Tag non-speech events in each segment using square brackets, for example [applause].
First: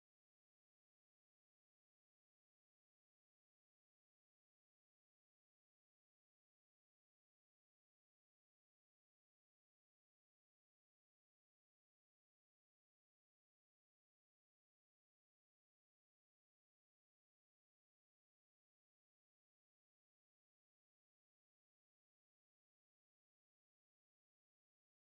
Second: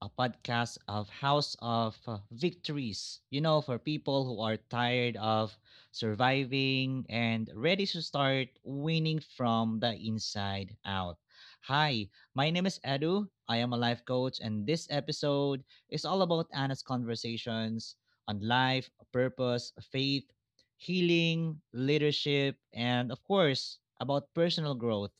a podcast of House of Victories. You know, for people who are tired of surviving and ready to start winning from the inside out. Hi, my name is Edu. I am a life coach, and this episode is all about honest conversations on life, purpose, faith, healing, leadership, and of course, about personal growth.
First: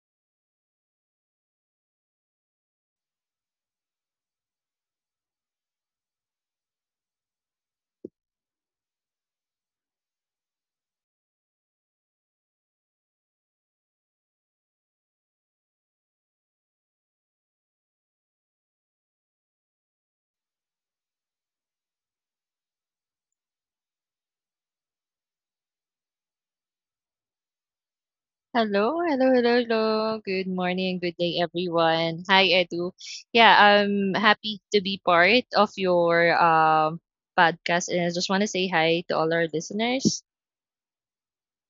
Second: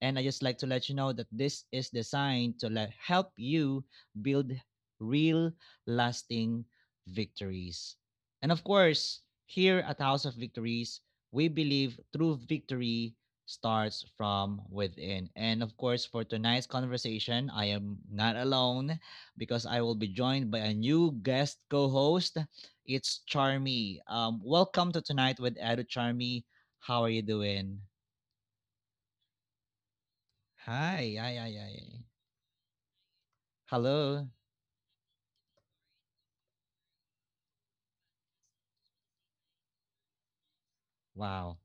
And I just like to let you know that this is designed to let help you build real, lasting victories. And of course, here at House of Victories, we believe true victory starts from within. And of course, for tonight's conversation, I am not alone because I will be joined by a new guest co host. It's Charmy. Welcome to Tonight with Edu Charmy. How are you doing? Hello, hello, hello, hello. Good morning, good Hi, hi, day, hi, hi. everyone. Hi, Edu. Yeah, I'm Hello. happy to be part of your podcast, and I just want to say hi to all our listeners. Wow.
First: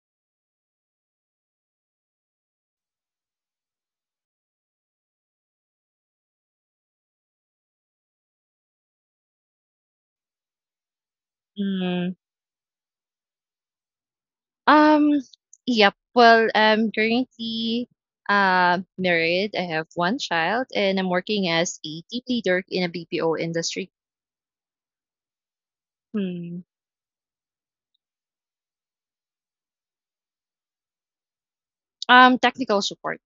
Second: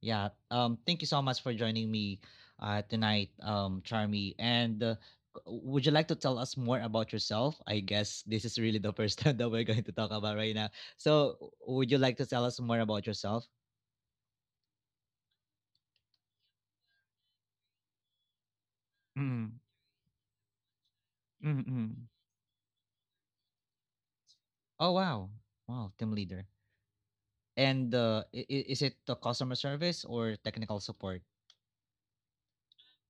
Yeah. Thank you so much for joining me, tonight, Charmy. Would you like to tell us more about yourself? I guess this is really the first [laughs] time that we're going to talk about right now. So, would you Mm, like to tell us more about yourself? um, yep. Well, I'm currently married. I Mm, have one child, and I'm working as a mm-mm. team leader in a BPO industry. Oh wow. Wow. Team leader. Hmm. Is it the customer service or technical support? Technical support.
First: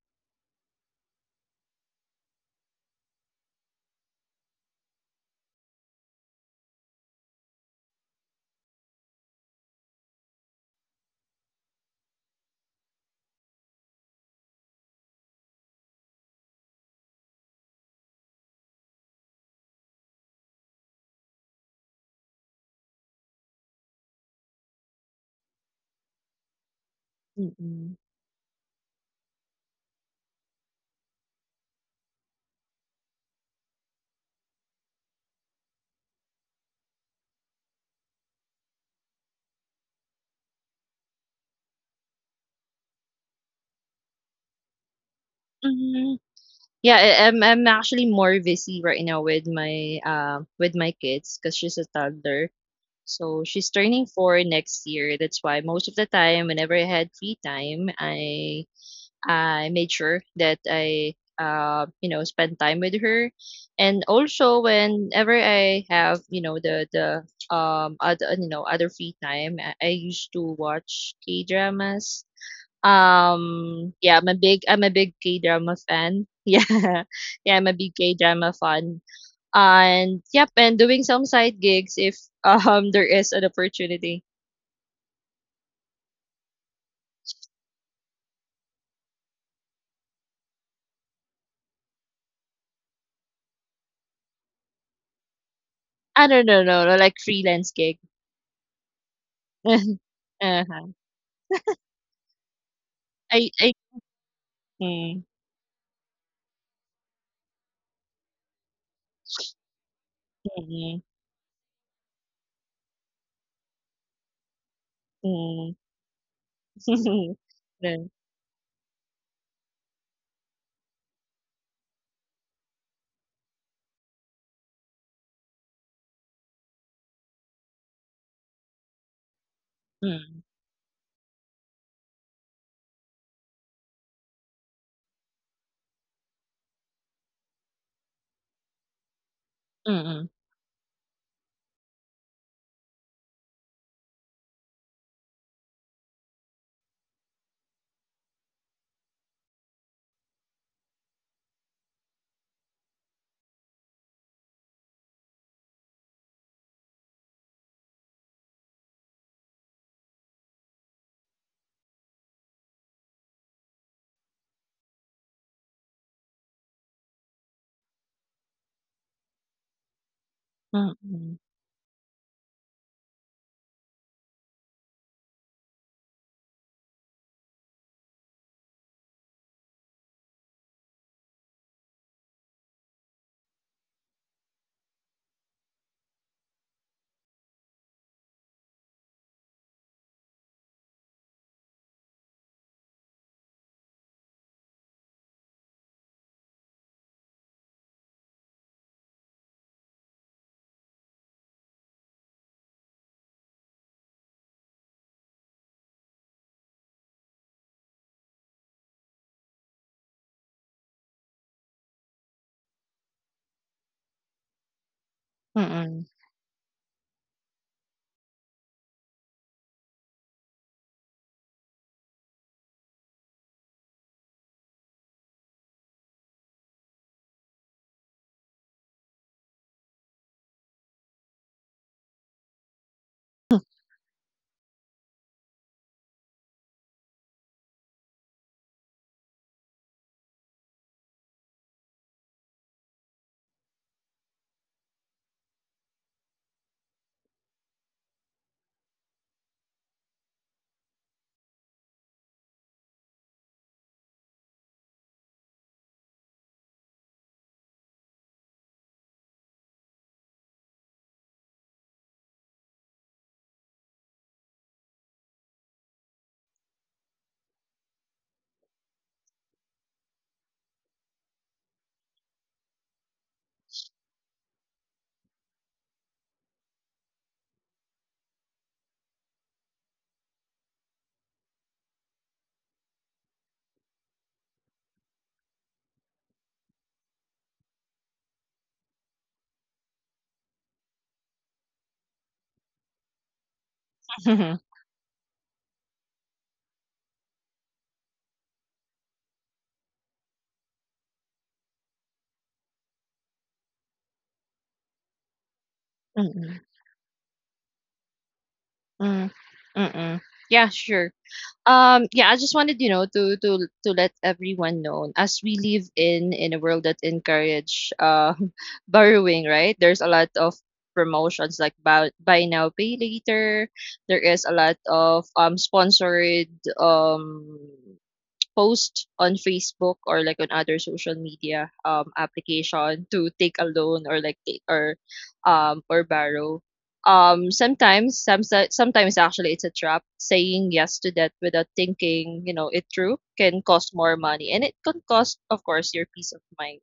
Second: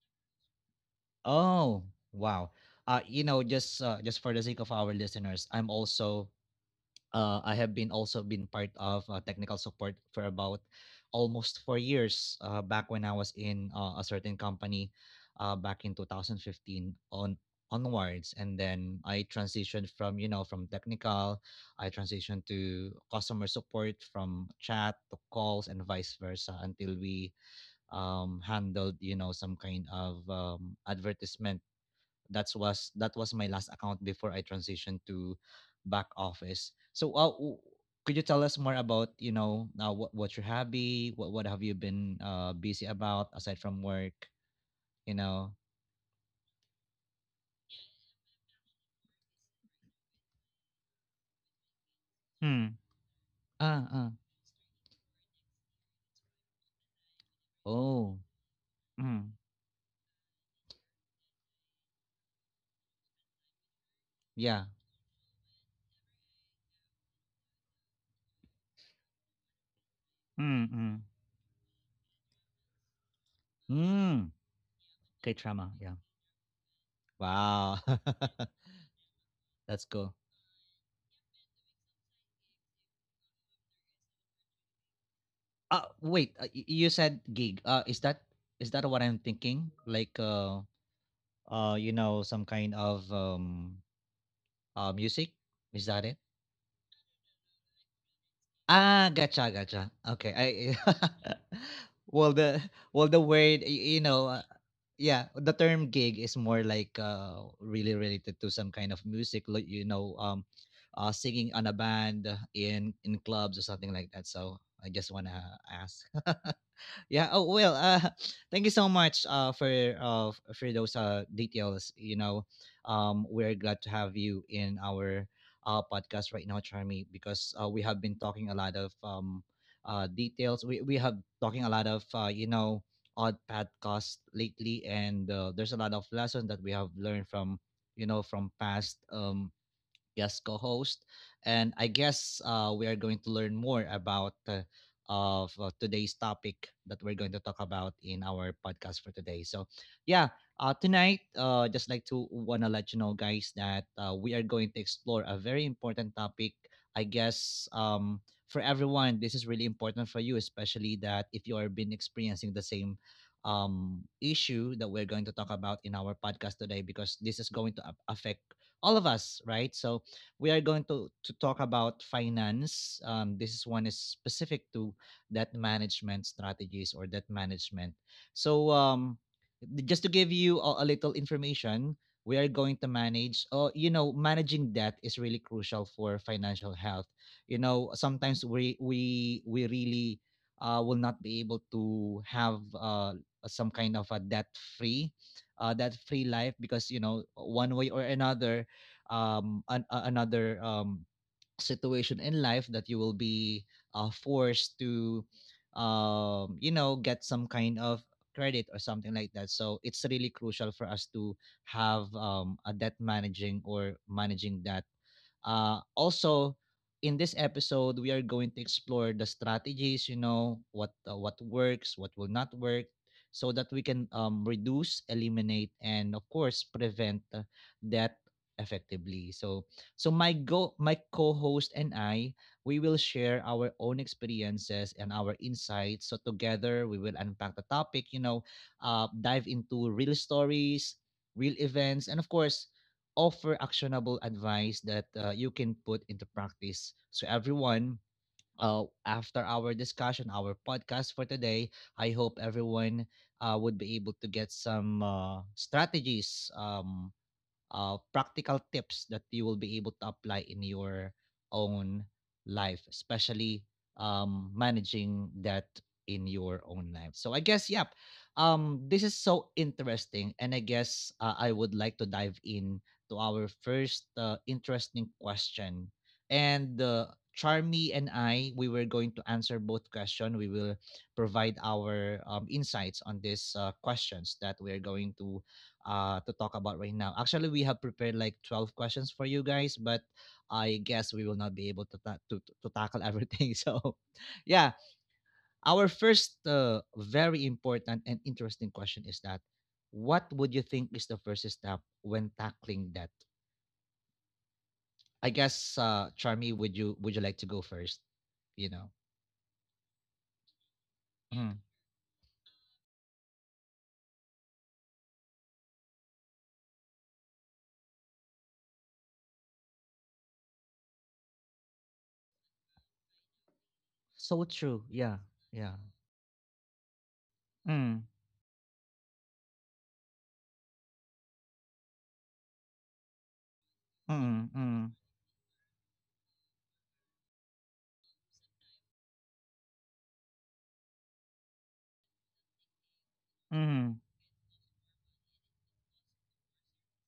Oh wow. You know, just for the sake of our listeners, I'm also I have been also been part of technical support for about almost 4 years back when I was in a certain company back in 2015 on onwards, and then I transitioned from from technical I transitioned to customer support from chat to calls and vice versa until we Mm-mm. Handled some kind of advertisement that was my last account before I transitioned to back office. So, could you tell us more about what what's your hobby? What have you been busy about aside from work? You know. Mm-hmm. Yeah, I'm actually more busy right now with my kids because she's a toddler. Mm. So she's Ah turning ah. four next year. That's why most of the time, whenever I had free time, Oh. I Mm. I made sure that I spend time with her, and also Yeah. whenever I have the other other free time, I used to Mm. Mm. watch K dramas. Yeah, Hmm. I'm a big K drama. K-drama Yeah. fan. [laughs] Yeah. Yeah, I'm a Wow. big K-drama [laughs] fan. That's cool. And yep, and doing some side gigs if [laughs] there is an opportunity. Wait. You said gig. Is that is that what I'm thinking? You know, some kind of uh, music? Is that it? I don't know, no, no, like freelance gig. Ah, gotcha, [laughs] gotcha. Okay, I Uh-huh. [laughs] well the well the I word mm, yeah the term gig is more like really related to some kind of music like mm, singing on a band in clubs or something like that. So I just wanna mm, ask. [laughs] Yeah, oh mm. well, [laughs] No. [laughs] thank you so much for for those details, you know, we're glad to have you in our podcast right now, Charmy, because we have been talking a lot of Mm, details, we have talking a lot of you know odd podcasts lately, and there's a lot of lessons that we have learned from from past mm, guest co-host, and I guess we are going to learn more about of today's topic that we're going to talk about in our podcast for today. So, yeah, tonight, just like to wanna let you know, guys, that we are going to explore a very important topic. I guess for everyone, this is really important for you, especially that if you are been experiencing the same issue that we're going to talk about in our podcast today, because this is going to affect all of us, right? So, we are going mm, to mm, talk about finance. This is one is specific to that management strategies or that management. So, just to give you a little information, we are going to manage. Oh, you know, managing debt is really crucial for financial health. You know, sometimes we really will not be able to have some kind of a debt free that free life, because you know one way or another another situation in life that you will be forced to you know get some kind of credit or something like that, so it's really crucial for us to have a debt managing or managing that mm, mm, also, in this episode, we are going to explore the strategies. You know what works, what will not work, so that we can reduce, eliminate, and of course prevent that effectively. So, my co-host and I, we will share our own experiences and our insights. So together, we will unpack the topic. You know, dive into real stories, real events, and of course offer actionable advice that you can put into practice. So, everyone, after our discussion, our podcast for today, I hope everyone would be able to get some strategies, practical tips that you will be able to apply in your own life, especially managing that in your own life. So I guess, yep, this is so interesting, and I guess I would like to dive in to our first interesting question. And Charmy and I, we were going to answer both questions. We will provide our insights on these questions that we are going to talk about right now. Actually, we have prepared like 12 questions for you guys, but I guess we will not be able to tackle everything. [laughs] So, [laughs] yeah, mm, our first very important and interesting question is that what would you think is the first step when tackling that? I guess Charmy, would mm, you would you like to go first? You know. mm, mm. Yeah, sure. Mm. Yeah, I just wanted, you know, to to let everyone know as we live in a world that encourage [laughs] borrowing, right? There's a lot of promotions like buy now, pay later. So There is a true. lot Yeah. of Yeah. Sponsored um Mm. post on Facebook or like on other social media application to take a loan or Mm. like take Mm. Or borrow. Um sometimes some sometimes actually it's a trap. Saying yes to that without thinking, you know, it through can Mm. cost more money and it can cost of course your peace of mind.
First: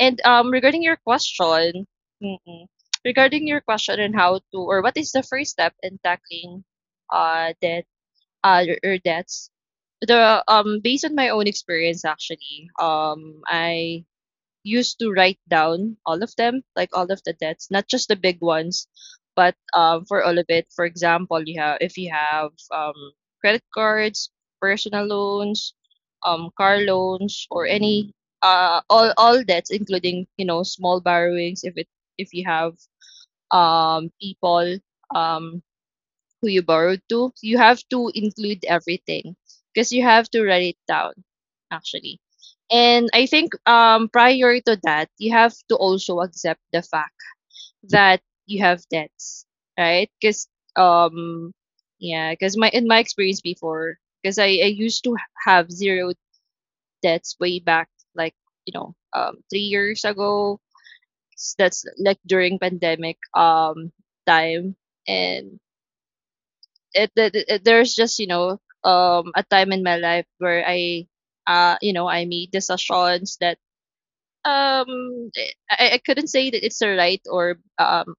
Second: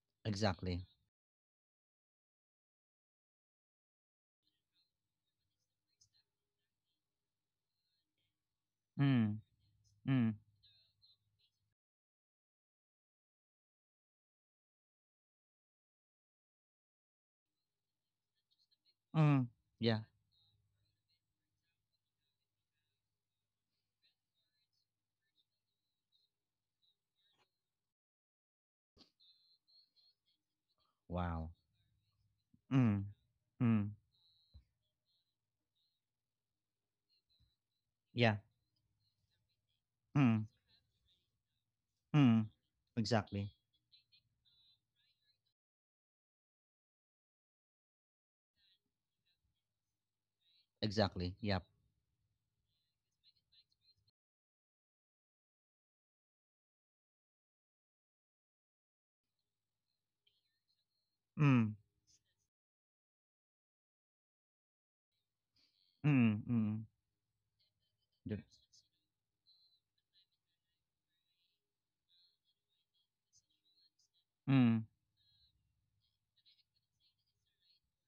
And regarding Exactly. your question, mm-mm, regarding your question on how to or what is the first step in tackling debt your Mm. debts. Mm. The Based on my own experience actually, I used to write down all of them, like all of the debts, not just the big ones, Mm. but Yeah. For all of it. For example, you have if you have credit cards, personal loans, car loans or any all debts including, you know, small Wow. borrowings if it if you have Mm, mm, people um who you borrowed to, you have to yeah, include everything because you have mm, to write it down, actually. mm, And I exactly, think prior to that, you have to also accept the fact that you have debts, right? Because exactly, um, yep, yeah, because my in my experience before, because I used to have zero debts way back, like you know, 3 years ago. Mm, That's like during pandemic time, and mm, mm, it there's just you the- know a time in my life where I I made decisions that mm, um I couldn't say that it's a right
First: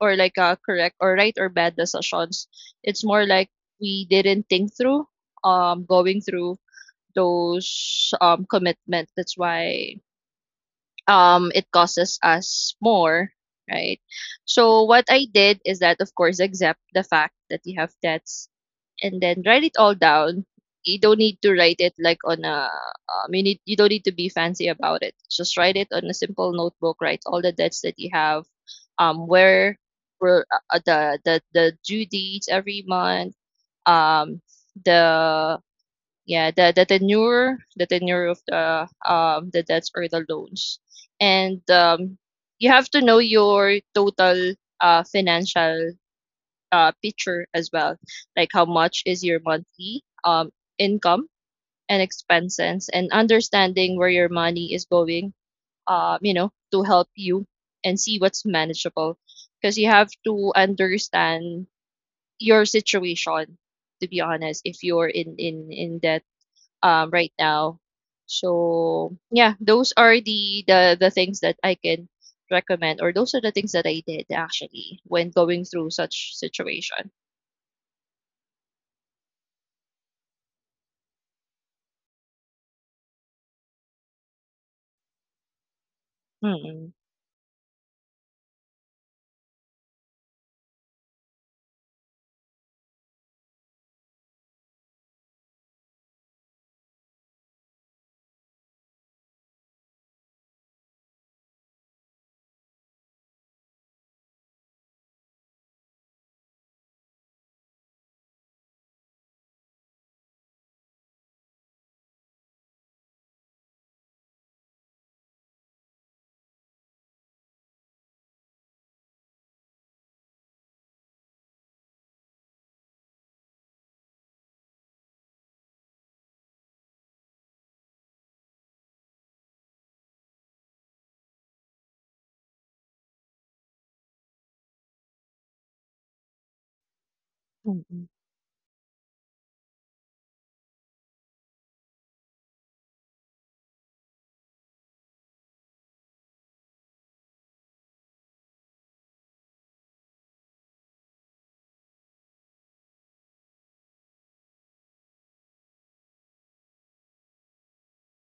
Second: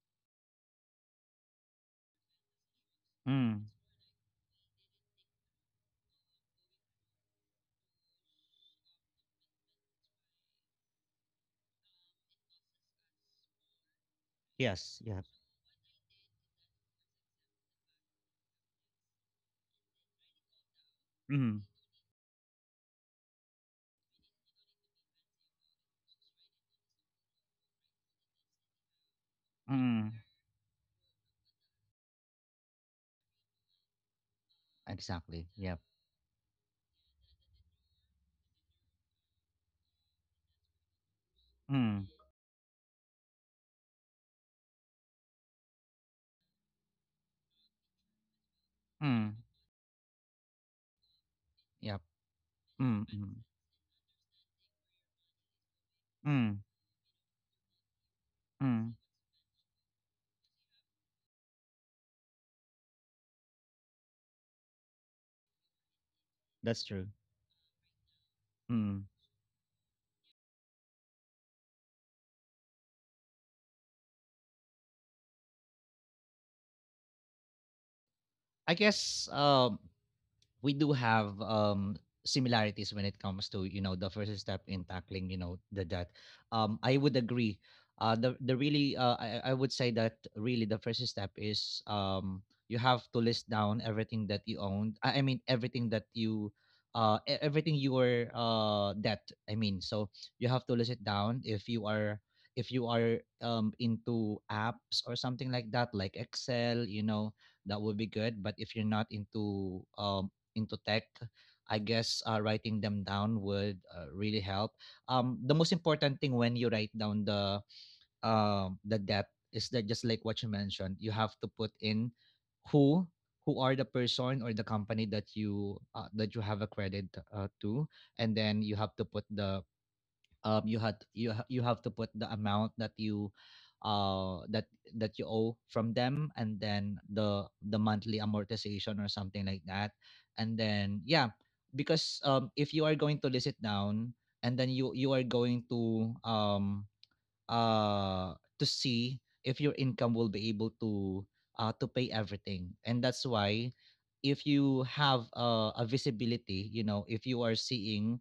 or like a correct or right or bad decisions. It's more like mm, we didn't think through going through those commitment. That's why it causes us more, right? So yes, what yep, I did is that of course accept the fact that you have debts and then write it all down. You don't need to mm, write it like on a you don't need to be fancy about it. Just write it on a simple notebook. Write all the debts that you have. Where mm, were the the due dates every month. Um, exactly, the yeah, the the tenure of the debts or the loans, and mm, you have to know your total financial picture as well, like how much is your mm, monthly income and yep, expenses, and mm, mm, understanding where your money is going, you know, mm, to help you and see what's mm, manageable. Because you have to understand your situation, to be honest, if you're in in debt that's true, right now. mm. So yeah, those are the the things that I can recommend, or those are the things that I did actually when going through such situation. I guess, we do have similarities when it comes to you know the first step in tackling you know the debt. Hmm. I would agree The really, I would say that really the first step is you have to list down everything that you owned, I mean everything that you everything your debt, I mean, so you have to list it down. If you are into apps or something like that like Excel, you know, that would be good, but if you're not into into tech, I guess writing them down would really help. The most important thing when you write down the depth is that just like what you mentioned, you have to put in who who are the person or the company that you have a credit to, and then you have to put the you had you ha- you have to put the amount that you that you owe from them, and then the Mm, monthly amortization or something like that, and then yeah, because if you are going to list it down, and then you are going to see if your income will be able to pay everything. And that's why if you have a visibility, you know, if you are seeing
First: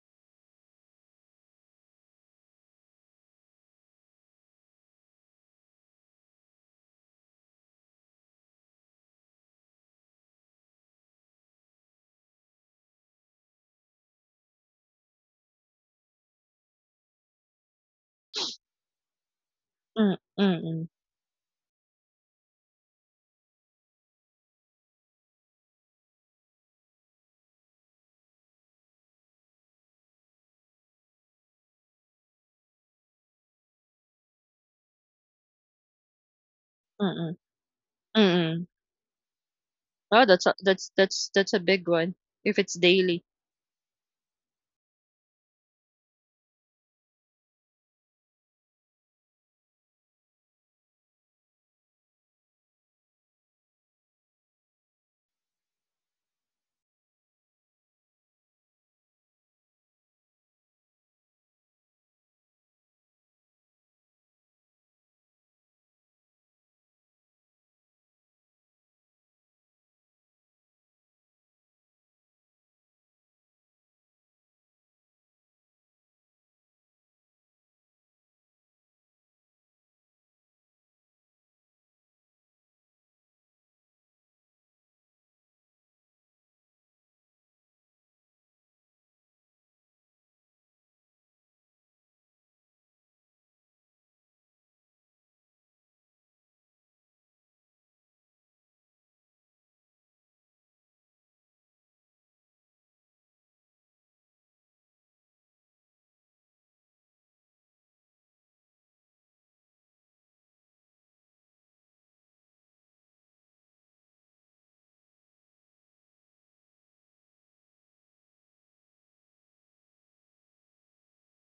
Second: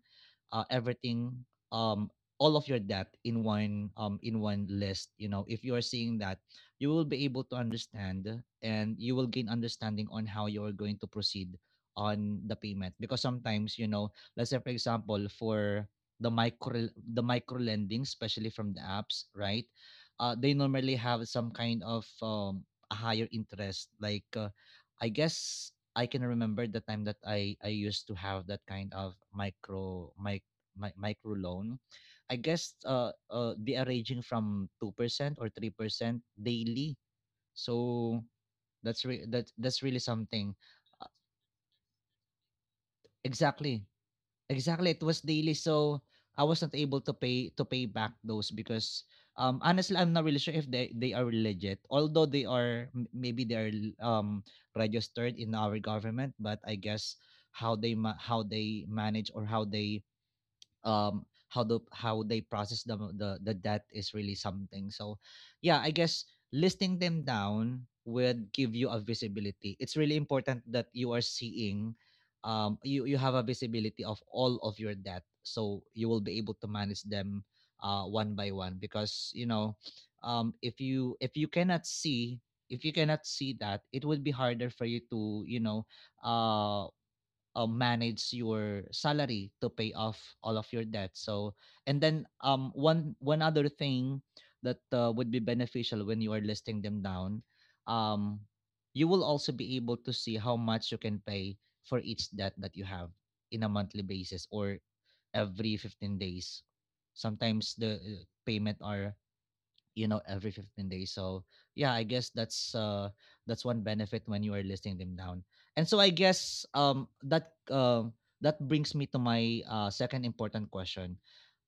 everything, um, all of your debt in one list, you know, if you are seeing that, you will be able to understand, and you will gain understanding on how you are going to proceed on the payment, because sometimes you know, let's say for example for the micro the micro lending, especially from the apps, right? mm, mm, They mm, mm. normally have some kind of a higher interest. Like I guess I can remember the time that I used to have that kind of micro loan. I guess they are ranging from 2% or 3% daily. mm mm. So mm. That that's really Oh, that's a something. Uh, that's a big one if it's daily. Exactly. Exactly, it was daily, so I was not able to pay back those because honestly I'm not really sure if they are legit. Although they are m- Maybe they are registered in our government, but I guess how they how they manage or how they um how the how they process the debt is really something. So yeah, I guess listing them down would give you a visibility. It's really important that you are seeing you you have a visibility of all of your debt so you will be able to manage them one by one, because if you cannot see, if you cannot see that, it would be harder for you to uh manage your salary to pay off all of your debt. So, and then one other thing that would be beneficial when you are listing them down, um, you will also be able to see how much you can pay for each debt that you have in a monthly basis or every 15 days. Sometimes the payment are, you know, every 15 days. So yeah, I guess that's that's one benefit when you are listing them down. And so I guess that brings me to my second important question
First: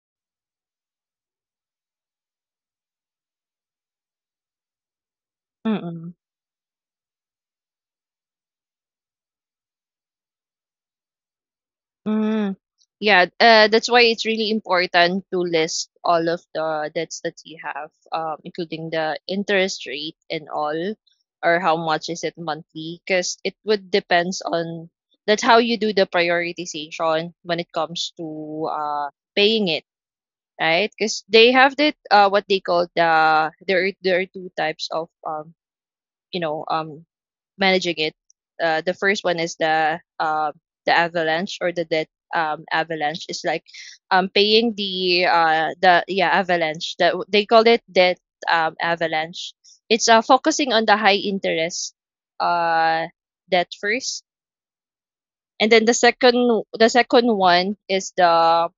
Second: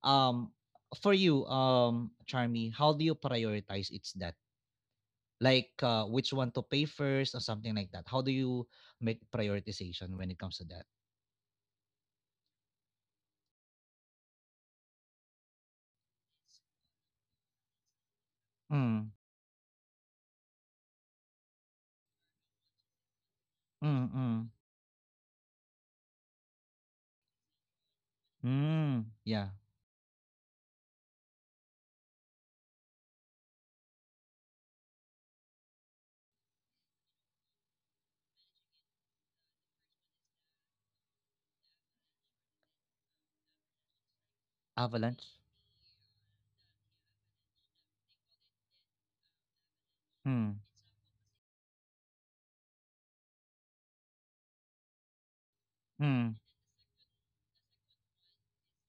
um for you, Charmy. How do you prioritize its debt? Like Mm-mm. which one to pay first or something like that? How do you make prioritization when it comes to that? Mm. Yeah, that's why it's really important to list all of the debts that you have, including mm, the interest rate and all, or how much is it monthly, because it would mm, depends mm, on that's how you do the prioritization when it comes to mm. Yeah, paying it. Right? Because they have that what they call there are two types of you know um managing it. The first one is the avalanche or the debt avalanche. It's like paying avalanche. The yeah, avalanche that they call it, debt avalanche. It's mm, focusing on the high interest uh debt first, and then mm, the second one is the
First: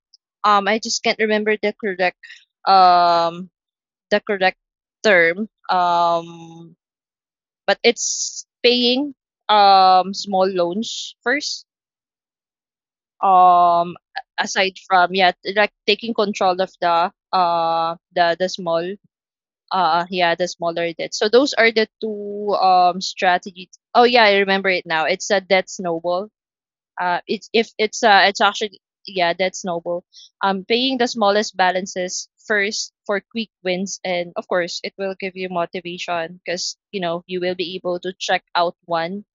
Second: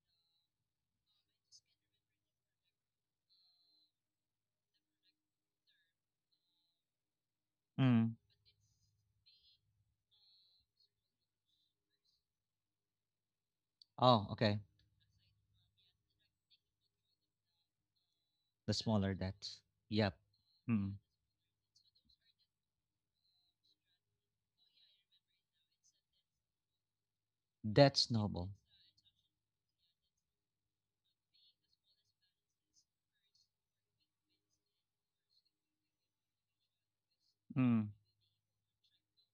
I just can't remember the correct um the correct term. But mm. it's paying small loans first. Oh, okay. Aside from yeah, like taking control of the the The small smaller dots. Yep. yeah, the smaller Mm. debt. So those are the two strategies. Oh yeah, I remember it now. It's a debt snowball. It's if it's That's it's noble. actually Yeah, that's noble. Paying the smallest balances first for quick wins, and of course it will give you motivation because you know you will be Mm. able to check out one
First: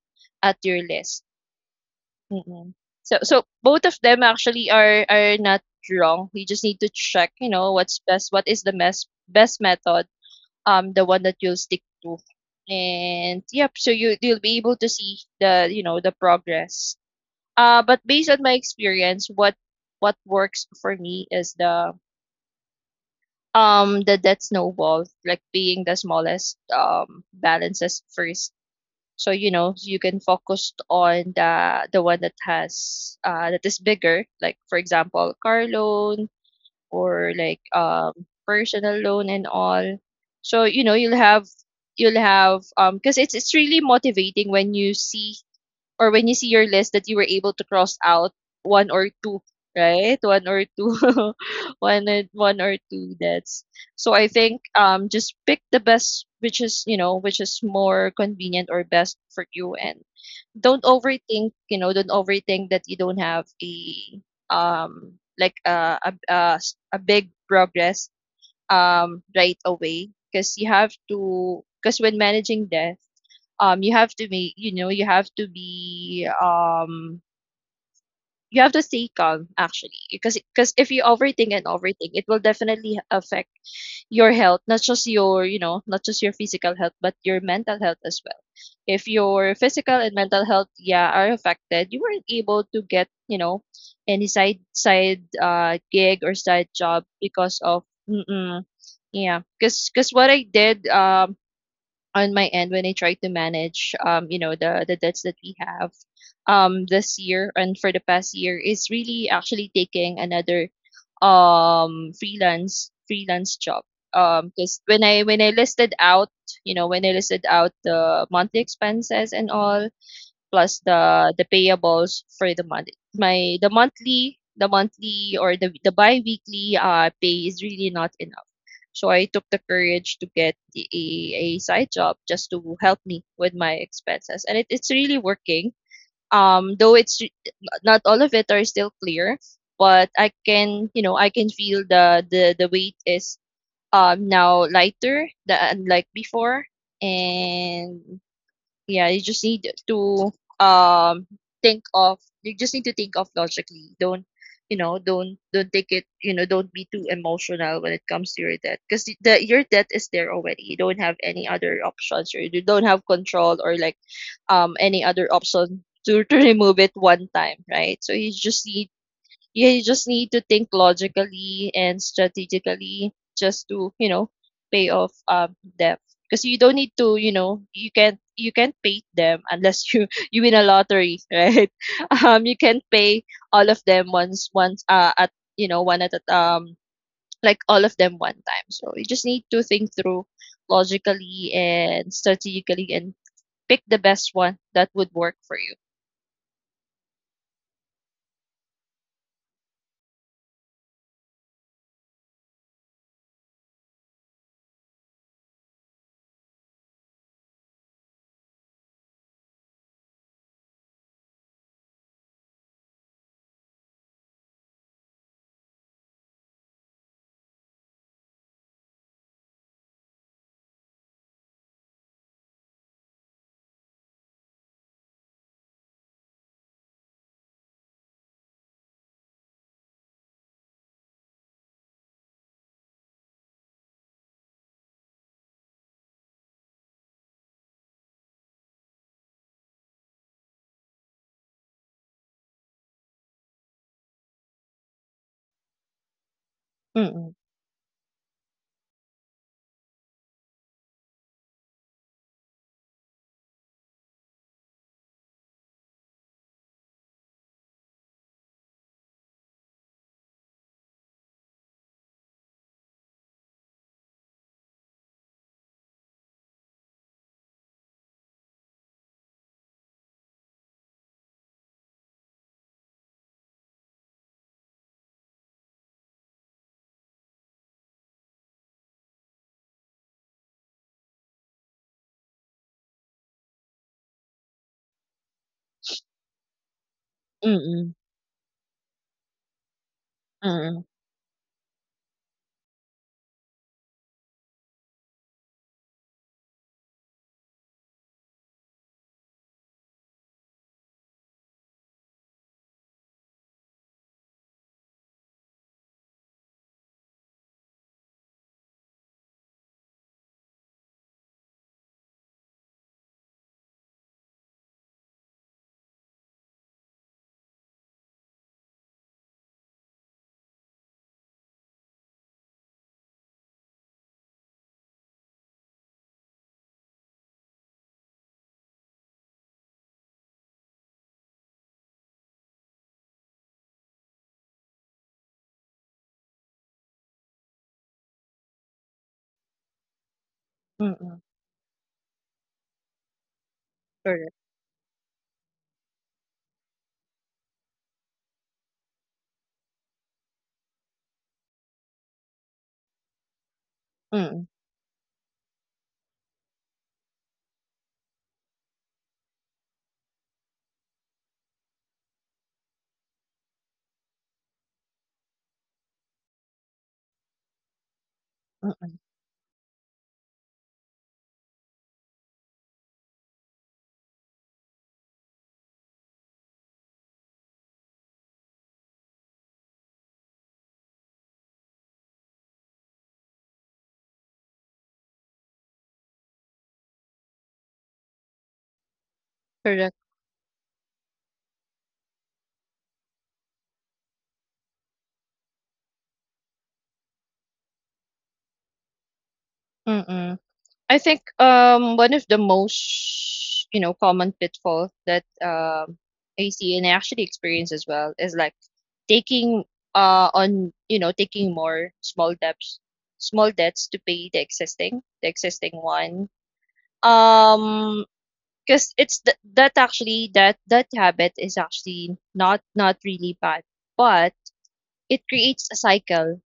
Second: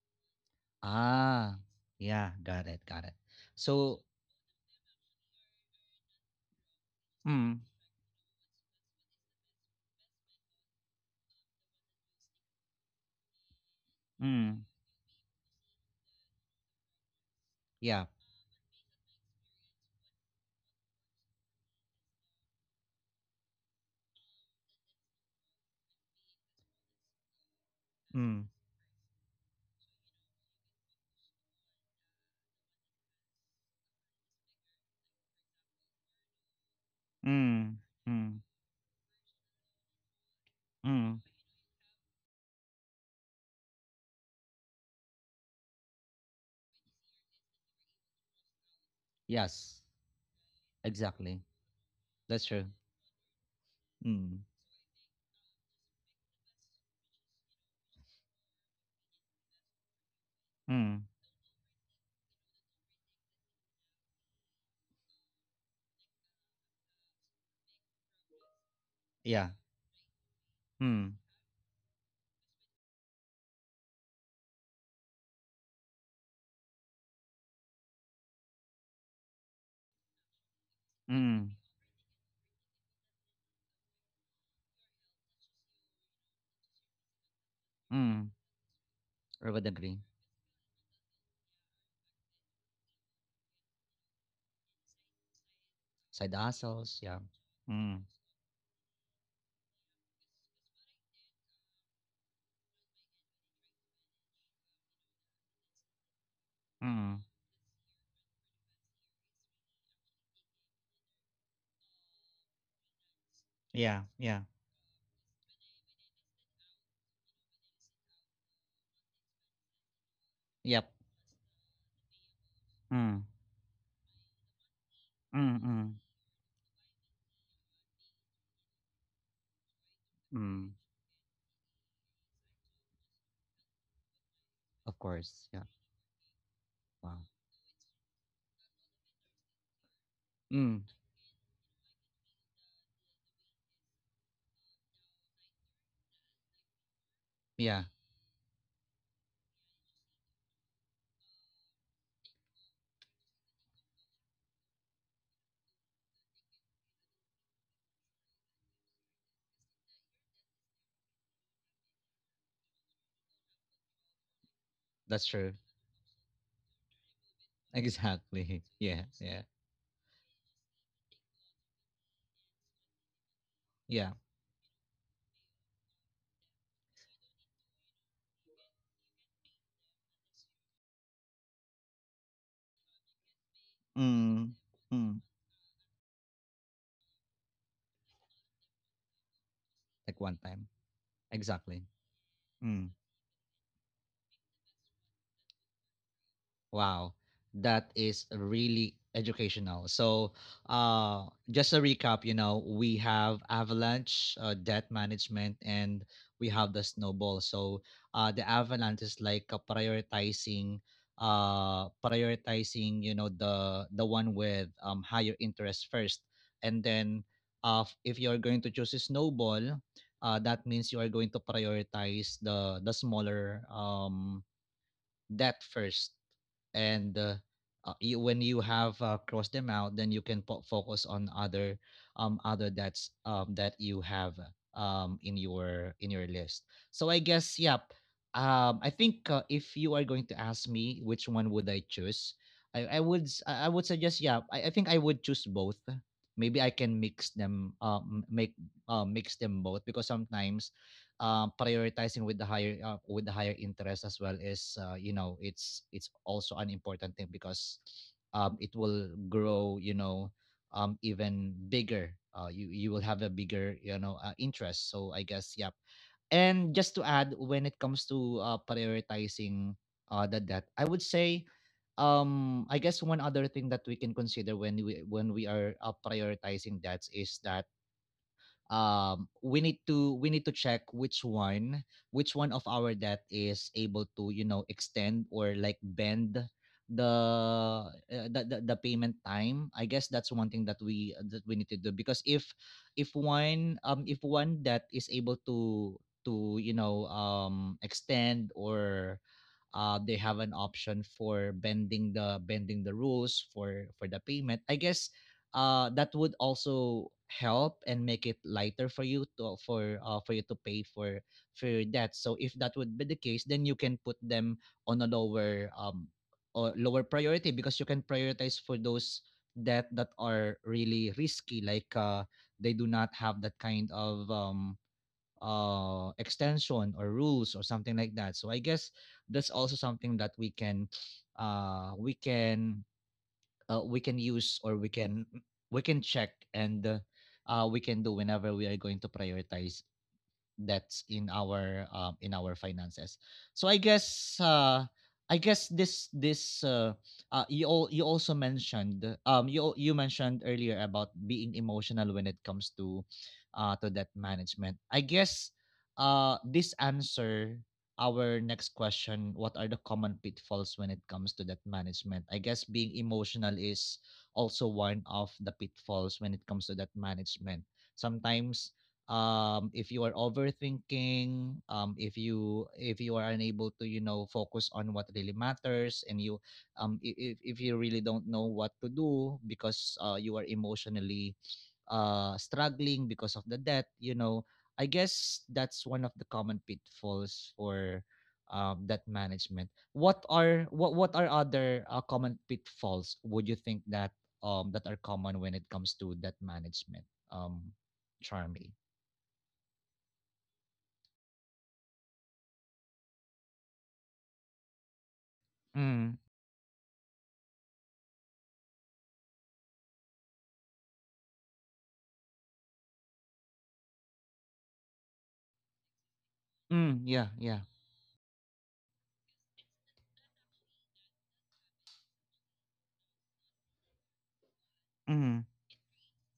at your list. Ah, yeah, got Mm-mm. it, got it. So so both of So, them actually are not wrong. You just need to check you Mm. know what's best, what is the best method, the one that you'll stick to, and yep. So you you'll be Mm. able to see the you know the progress, but Yeah, based on my experience, what works for me is the debt snowball, like paying the smallest balances Mm. first. So you know you can focus on the one that has that is bigger, like for example car loan or like Mm. Mm. personal loan and all. So you know Mm. You'll have because it's really motivating when you see or when you see your list that you were able to cross out one or two, Yes, right? One or two, [laughs] exactly. one and That's one true. or two. That's so. I Mm. think just pick the best, which is you know which is more convenient or best for you, and don't Mm. overthink. You know, don't overthink that you don't have a like a big progress right Yeah, away because you have Mm. to because when managing death you have to make you know you have to be you have to stay calm actually because if you overthink Mm. and overthink it will definitely affect your health, not just your you know not just your physical health but your mental health as well. Mm. If your I would physical agree. and mental health yeah are affected you weren't able to get you know any side side gig or Side side job hustles, yeah. because of Mm. mm-mm, yeah because what I did on my end when I try to manage you know the debts that we have this Mm. year and for the past year is really actually taking another freelance job Yeah. Yeah. because when I listed out you know when I listed out the monthly expenses and all plus Yep, the payables for the month, Mm. my the monthly or Mm. The Mm. biweekly pay is really not enough. So I took the courage to get Mm. A side job just to help me with my expenses. And it's Of really course. Yeah. working. Though it's Wow. Not all of it are still clear, but I Mm. can, you know, I can feel the weight is now lighter than like before. Yeah, And yeah, you just need to um think of you just need to think of logically. Don't you know, don't take it, you know, don't be too emotional when it comes to your debt because the your debt is there already. You don't have any other options or you don't have control or like any other that's true. option to remove it one time, right? So you just Exactly. [laughs] need Yeah, yeah, yeah, you just need to think logically and strategically just to, you yeah. know, pay off debt. Because you don't need to, you know, you can't pay them unless you [laughs] you win a lottery, right? [laughs] You can't pay all of them once Mm, once mm. at you know one at a like all of them one time. So you just need to think Like through one time. logically Exactly. and strategically and pick the best one that would work for you. Wow, that is really educational. So, just a recap, you know, we have avalanche, debt management, and we have the snowball. So, the avalanche is like prioritizing, prioritizing, you know, the one with higher interest first, and then, if you are going to choose a snowball, that means you are going to prioritize the smaller debt first. And you, when you have crossed them out, then you can focus on other other that you have in your list. So I guess, yep. I think if you are going to ask me which one would I choose, I would suggest, I think I would choose both. Maybe I can Mm mix them. Make Mix them both, because sometimes prioritizing with the higher interest as well is, you know, it's also an important thing, because it will grow, you know, even bigger. You you will have a bigger, you know, interest. So I guess, yep. And just to add, when it comes to prioritizing the debt, I would say, I guess one other thing that we can consider when we are prioritizing debts is that we need to check which one, which one of our debt is able to, you know, extend or like bend the mm mm uh, the, the payment time. I guess that's one thing mm that we need to do, because if one, if one that is able to you know extend, or they have an option for bending the rules for the payment, I guess that would also help and make it lighter for you to, for you to pay for that. So if that would be the case, then you can put them on a lower or lower priority, because you can prioritize for those debt that are really risky, like they do not have that kind of extension or rules or something like that. So I guess that's also something that we can uh we can we can use, or we can, we can check and we can do whenever we are going to prioritize mm that's mm. In our finances. So Correct. I guess this you all you also mentioned, you mentioned earlier about being emotional when it comes to that Mm management. I guess this answer our next question: what are the common pitfalls when it comes to that management? I guess being emotional is also one of the pitfalls when it comes to that management. Sometimes mm if you are overthinking, if you, if you are unable to, you know, focus on what really matters, and you if you really don't know what to do, because you are emotionally struggling because of the debt, you know, I guess that's one of the common pitfalls for that management. Correct. What are, what are other common pitfalls would you think that that are common when it comes to debt management, um Charmy? Mm. I think one of the most common pitfall that Mm, I see and I actually experience as well is like taking on taking more small debts to pay the existing one. mm, yeah, yeah. um because that actually that habit is actually not really bad, but it Mm, creates a cycle,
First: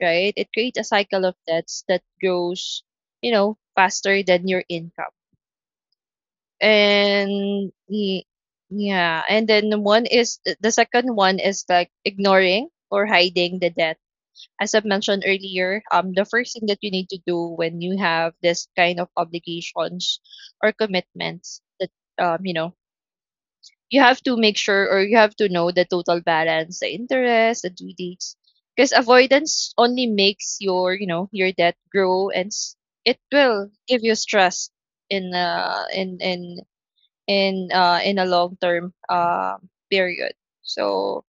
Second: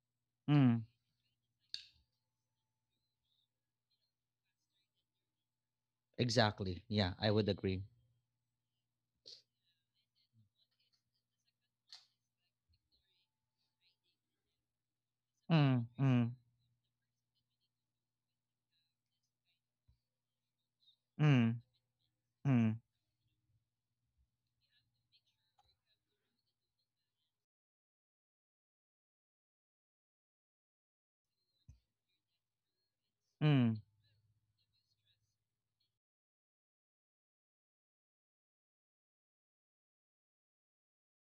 right? It creates mm. a cycle of debts that grows, you know, faster than your income. Exactly. Yeah, I would And agree. y- yeah, and then one is the second one is like ignoring or hiding the debt. As I've mentioned earlier, Mm, the mm, first thing that you need to do when you have this kind of obligations or mm, commitments that um, you know, mm, you have to make sure, or you have to know the total balance, the interest, the due dates. Because avoidance only makes your debt grow, and it will mm, give you stress in in a long term period. So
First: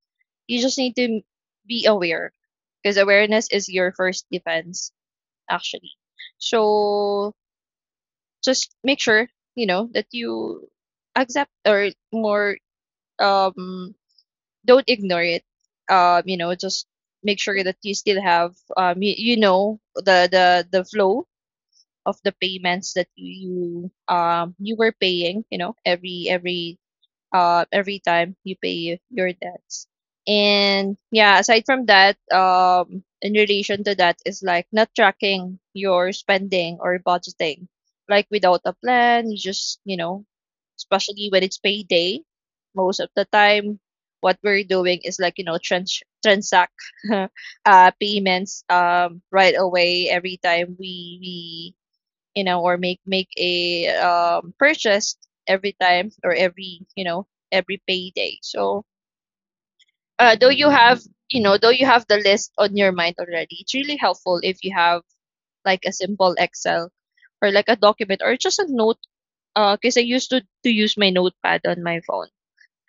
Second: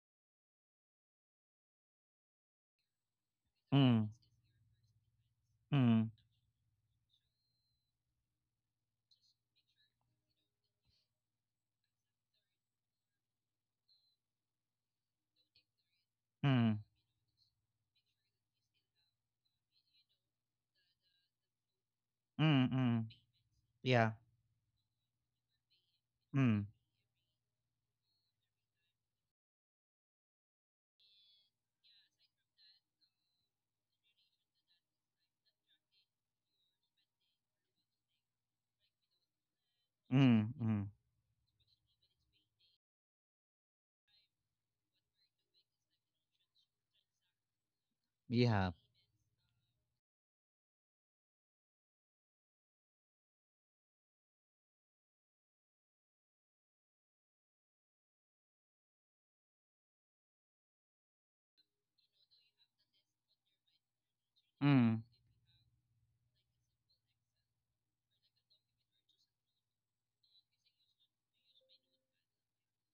you just need to be aware, because awareness is your mm, first defense actually. mm, So just make sure, you know, that you accept, or more um don't ignore it. Mm, Just make sure that you still have you, you know, the flow of the mm, payments mm. that you you, Yeah. um you were paying. You know, Mm, every time you pay your debts. And yeah, aside from that, in relation to that is like not tracking your spending or budgeting, like without a plan. You just, you know, mm, mm. especially when it's payday, most of the time, what we're doing is like, you know, transact [laughs] payments Yeah. Right away every time we you know, or make a purchase every time, or every payday. So though you have though you have the list on your mind already, it's really helpful if you Mm, have like a simple Excel, or like a document, or just a note. Because I used to use my notepad on my phone.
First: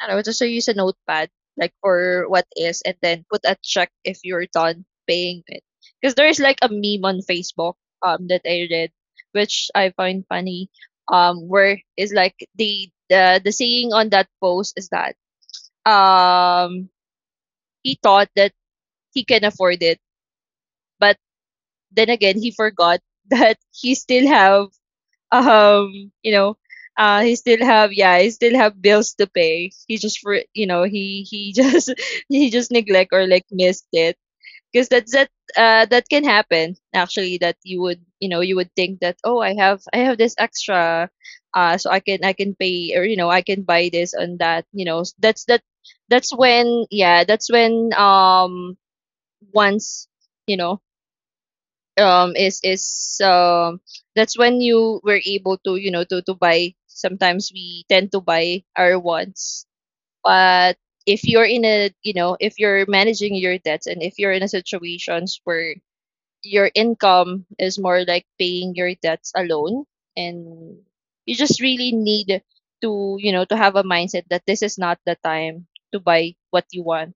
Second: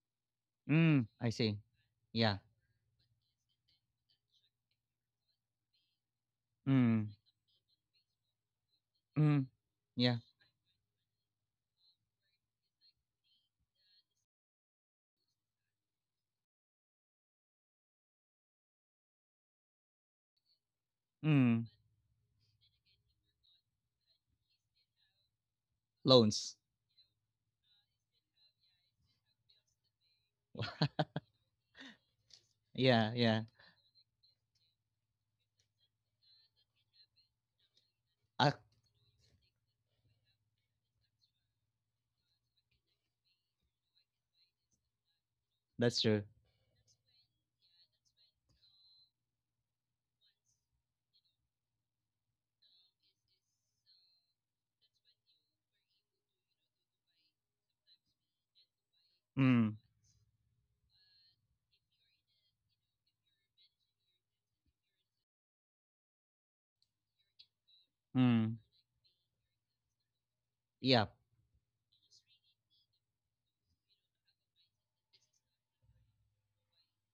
I don't know, just so use a mm. notepad, I see. like for Yeah. what is, and then put a check if you're done paying it. Because there is like a meme Mm, on Facebook that I read, mm. which I Yeah. find funny, where is like the saying on that post is that um he thought that he can afford it, but Mm. then again he forgot [laughs] that he still have um you know Loans. He still have, yeah, he still have bills to pay. He just for you know [laughs] He just [laughs] he just neglect Yeah, or yeah. like missed it. Because that can happen actually, that you would, you know, Uh, you would think that, oh, I have this extra, so I can pay, or you know, I can buy this and that, you know. That's true. That's when, yeah, that's when, once you know is that's when you were able to, you know, to buy. Sometimes we tend to buy our wants, Mm, but if you're in a, you know, if you're managing your debts, and if you're in a situations where your income is more like mm. paying your debts alone, and Yeah, you just really need to, you know, to have a mindset that this is not the time to buy what you want,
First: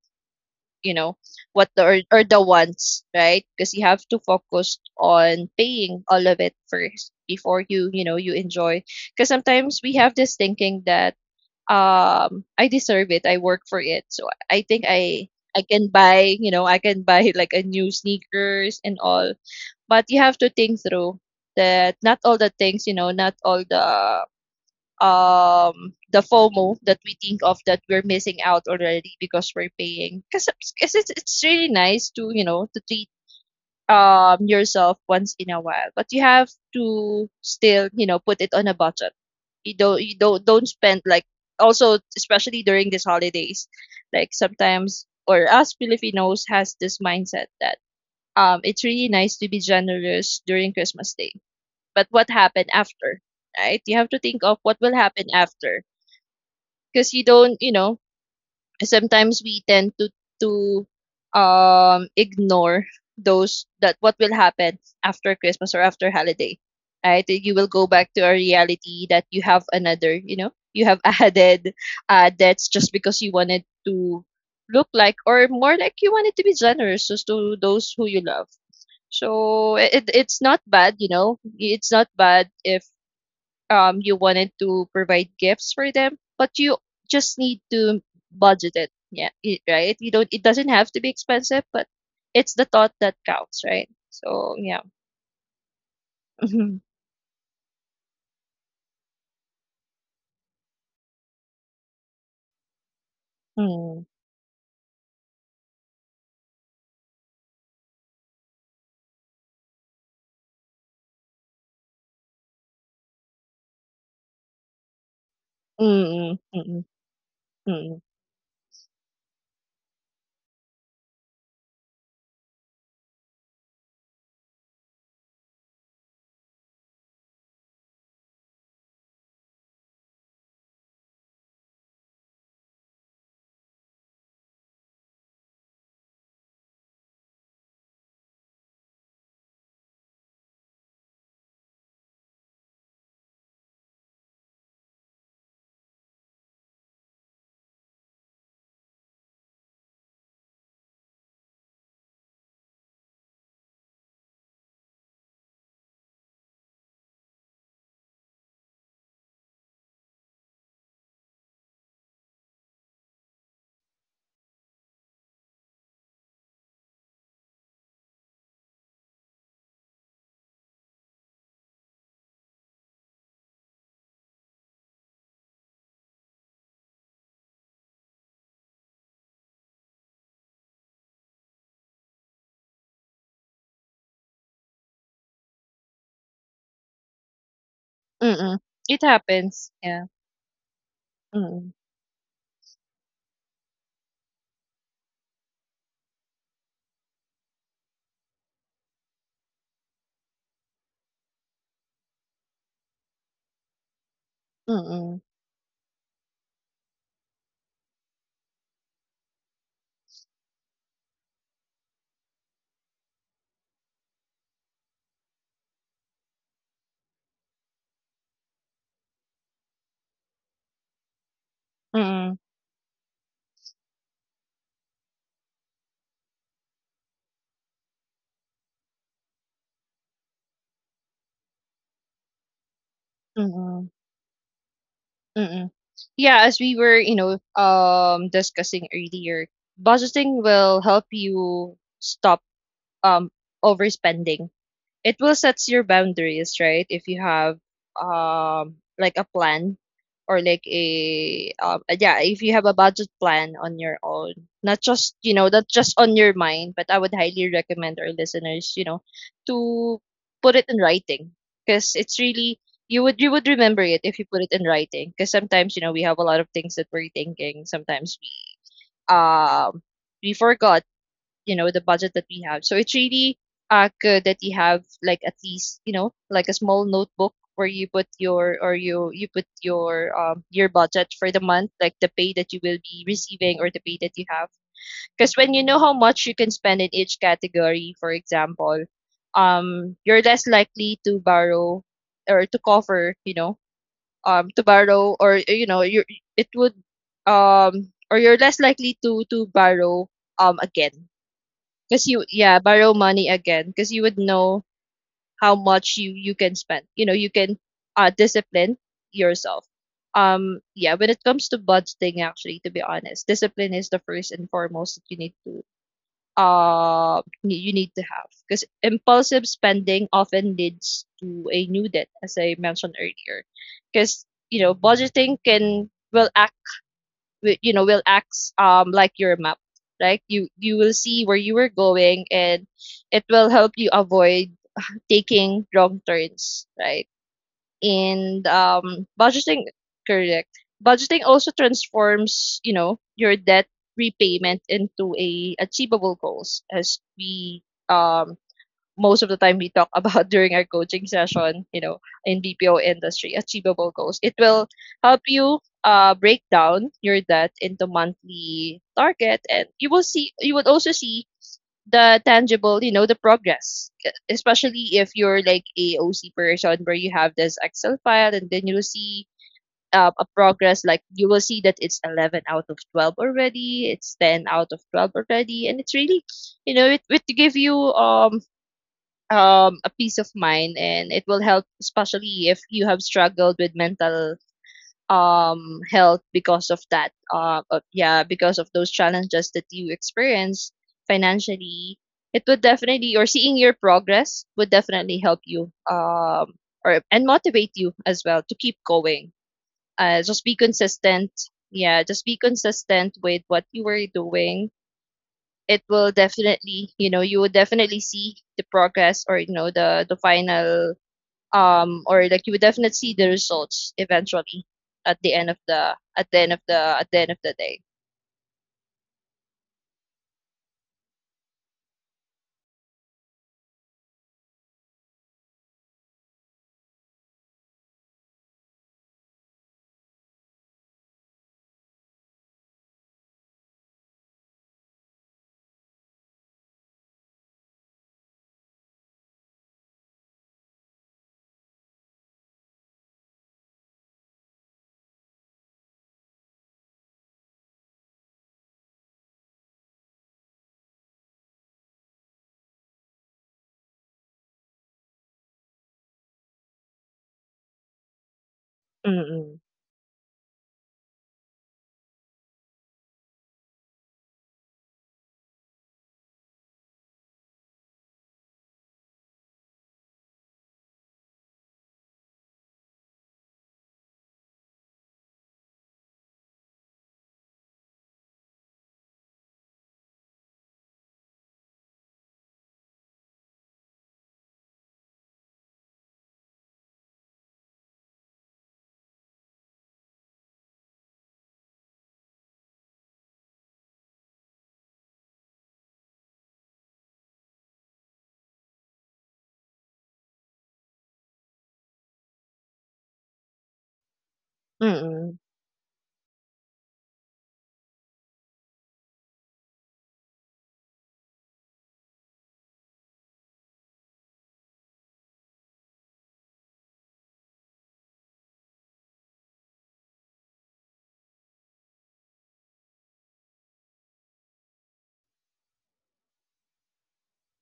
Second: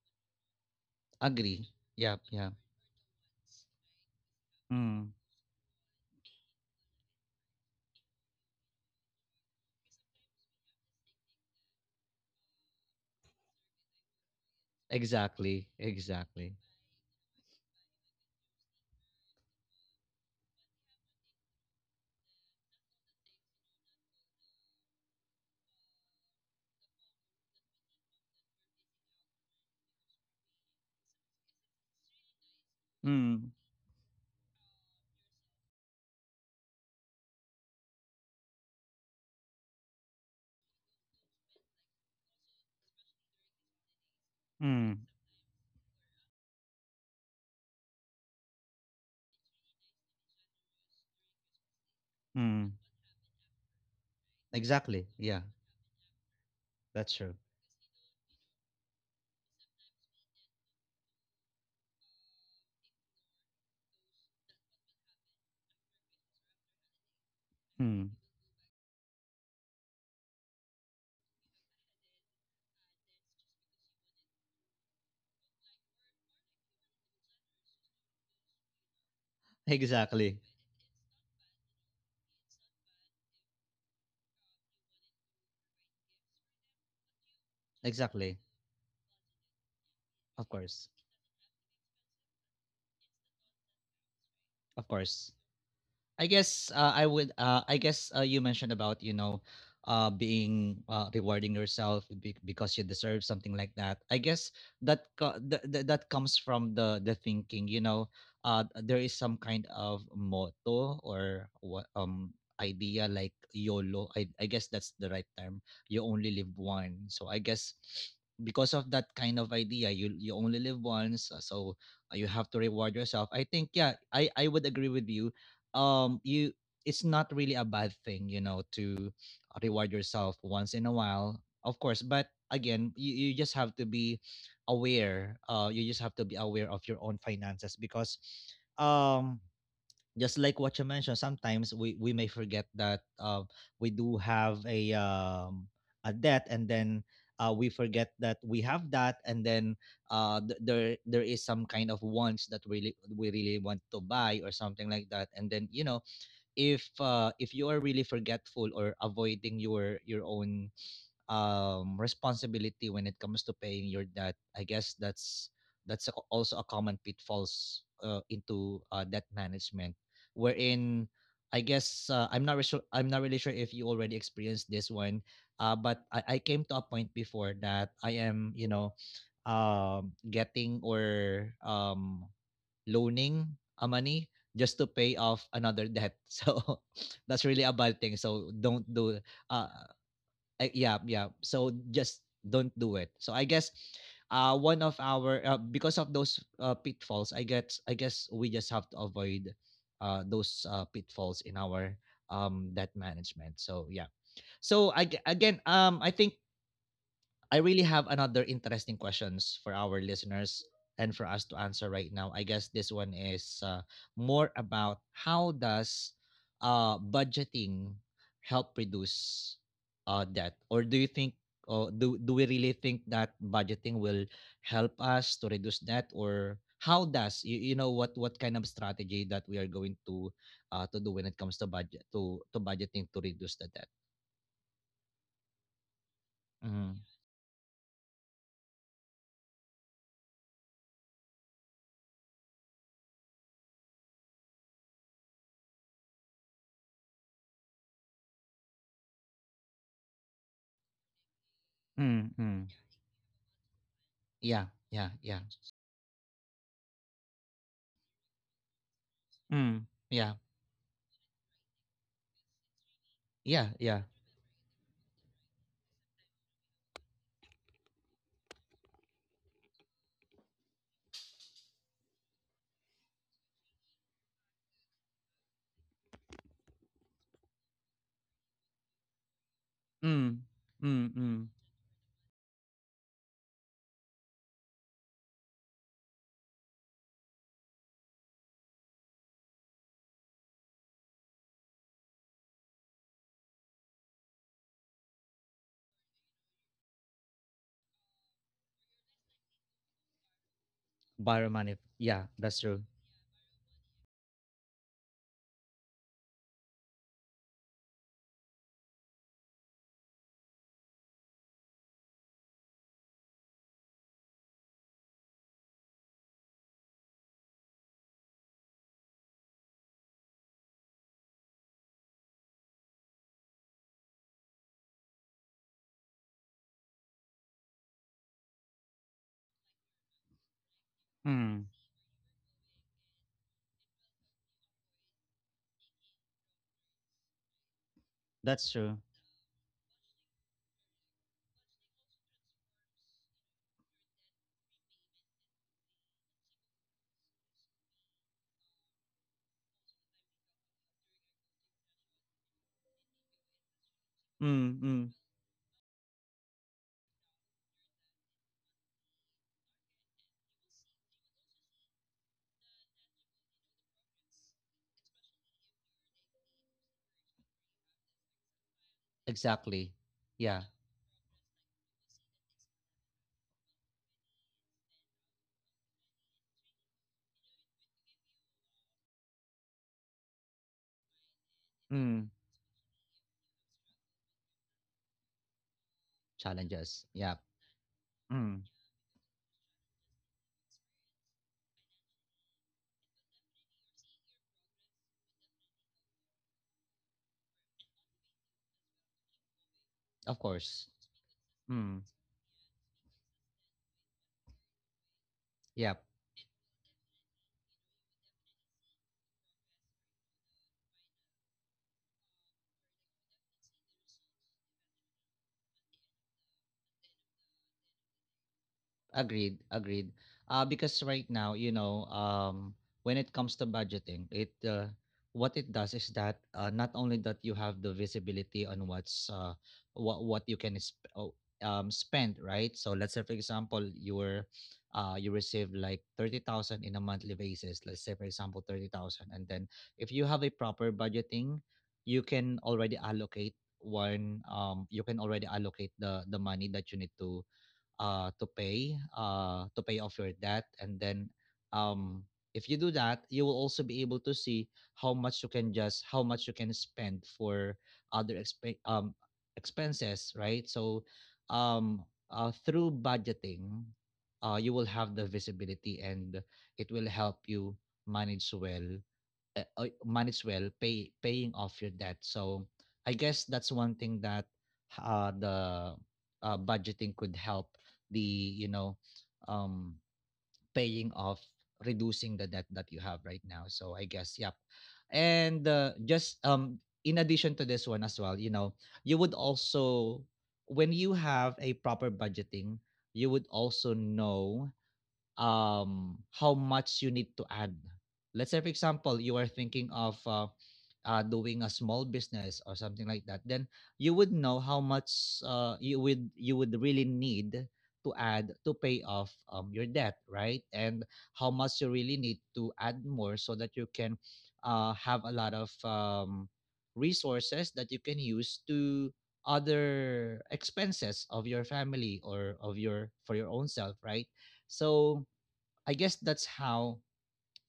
you know, agree. Yep, or the yeah. wants, right? Because you have to focus Mm, on paying all of it first before you, you know, you enjoy. Because sometimes we have this thinking that, I deserve it, I work for it, so I think i i exactly, can buy, you exactly. know, I can buy like a new sneakers and all. But you have to think through that not all the things, you know, not all the FOMO that we think of, that we're missing out already because we're paying. Because it's really nice to, you know, to treat Mm, yourself once in a while, but you have to still, you know, put it on a budget. You don't, you don't spend like, also especially during these holidays, like mm, sometimes, or us Filipinos has this mindset that it's really nice to be generous during Christmas day, but what mm. happened after, right? You have to think of what will Exactly. happen Yeah, after. that's Because you true. don't, you know, sometimes we tend to ignore those, that what will happen after Christmas or after holiday, right? You will go Hmm. back to a reality that you have another, you know, you have [laughs] added debts just because you wanted to look like, or more like, you wanted to be generous just to those who you love. So it, Exactly. it's not bad, you know, it's not bad if you wanted to provide gifts for them, but you just need to Exactly. budget it. Yeah, right? You don't, it Of doesn't course. have to be expensive, but it's the thought that counts, right? So, yeah. Of course. I guess [laughs] Mm-hmm. I would. I guess you mentioned about, you know, being, rewarding yourself because you deserve something like that. Mm. I guess that that comes from the thinking. You know, there is some kind of motto or what idea like YOLO. I guess that's the right term. You only Mm. live Mm. one. So I guess Mm. because of that kind of idea, you only live once. So you have to reward yourself. I think, yeah, I would agree with you. You, it's not really a bad thing, you know, to reward yourself once in a while, of course, but again you, you just have to be aware. You just have to be aware of your own finances, because um just like what you mentioned, sometimes we may forget that we do have a debt, and then we forget that we have that, and then there there is some kind of wants that really we really want to buy or something like that, and then you know, if you are really forgetful or avoiding your own responsibility when it comes to paying your debt, I guess that's a- also a common pitfalls into debt management, wherein I guess I'm not really sure if you already experienced this one, but I came to a point before that I am, you know, getting or loaning a money just to pay off another debt. [laughs] So that's really a bad thing. So Mm. don't It do happens. uh Yeah. Yeah, yeah. Mm. So just don't do it. So I guess one of our because of those pitfalls, I guess, I guess we just have to avoid those pitfalls in our debt management. So yeah. So I, Mm. again, I think I really have another interesting questions for our listeners and for us to answer right now. I guess this one is more about how does budgeting help reduce debt, or do you think, or do Mm. we really think that budgeting will help us to reduce debt, or how does you, you know, what kind of strategy that we are going to do when it comes to budget to budgeting to reduce the Mm. debt? Mm. Yeah, as we were, Mhm. you know, discussing earlier, budgeting will help you stop um overspending. It will sets your boundaries, right? If you have like a plan, or like a yeah, if you have Mm-hmm. a budget plan on your own, Yeah, not yeah, just, you yeah. know, not just on your mind, but I would highly recommend our listeners, you know, Mm. to Yeah. put it in writing. Because it's really, you would, you would Yeah, remember it yeah. if you put it in writing, because sometimes, you know, we have a lot of things that we're thinking, sometimes um we forgot, you know, the budget that we have. So it's really good that you have like at least, you know, like a small notebook where you put your, or you put Mm. Your Mm, budget for the mm. month, like the pay that you will be receiving, or the pay that you have. Because when you know how much you can spend in each category, for example, you're less likely to borrow, or to cover, you know, to borrow or you know you it would or you're less likely to borrow again, Biomanif. because you, Yeah, yeah, that's true. borrow money again, because you would know how much you you can spend. You know, you can discipline yourself. Yeah, when it comes to budgeting, actually, to be honest, discipline is the first and foremost that you need to, you need to have, because impulsive spending often leads to a new debt, as I mentioned earlier. Because, you know, budgeting can will wi- you know, will act like your map, right? You will see where you were Mm. going, and it will help you avoid taking wrong turns, right? And That's true. Correct budgeting also transforms, you know, your debt repayment into a achievable goals. As we um most of the time we talk about [laughs] during our coaching session, you know, in BPO industry, achievable goals. It will Mm, mm. help you, break down your debt into monthly target, and you will see. You would also see the tangible, you know, the progress. Especially if you're like a O C person, where you have this Excel file, and then you'll see Exactly. A Yeah. progress. Like you will see that it's 11 out of 12 already. It's 10 out of 12 already, and it's really, you know, it would give you a peace of mind, and it will help, Mm. especially if you have struggled with mental health because of Challenges. that Yeah. Yeah, because Mm. of those challenges that you experience financially. It would definitely, or seeing your progress would definitely help you, or and motivate you as well to keep going. Of Just be course. consistent, Mm. yeah, just be consistent with what you were doing. It Yeah. will definitely, you know, you would definitely see the progress, or you know, the final or like, you would definitely see the results eventually, at the end of the at the end of the at the end of the day. Agreed, agreed. Because right now, you know, when it comes to budgeting, it what it does is that not only that you have the visibility on what's what you can spend, right? So let's say, for example, you were you receive like 30,000 in a monthly basis. Let's say, for example, 30,000, and then if you have a proper budgeting, you can already allocate one. You can already allocate the money that you need to to pay off your debt. And then um, if you do that, you will also be able to see how much you can just how much you can spend for other Mm expenses, right? So um, through budgeting you will have the visibility, and it will help you manage well, might as well pay paying off your debt. So I guess that's one thing that the budgeting could help the, you know, um, paying off reducing the debt that you have right now. So I guess yep. And just in addition to this one as well, you know, you would also when you have a proper budgeting, you would also know how much you need to add. Let's say, for example, you are thinking of doing a small business or something like that, then you would know how mm much mm you would really need to add to pay off your debt, right? And how much you really need to add more so that you can have a lot of resources that you can use to other expenses of your family or of your for your own self, right? So I guess that's how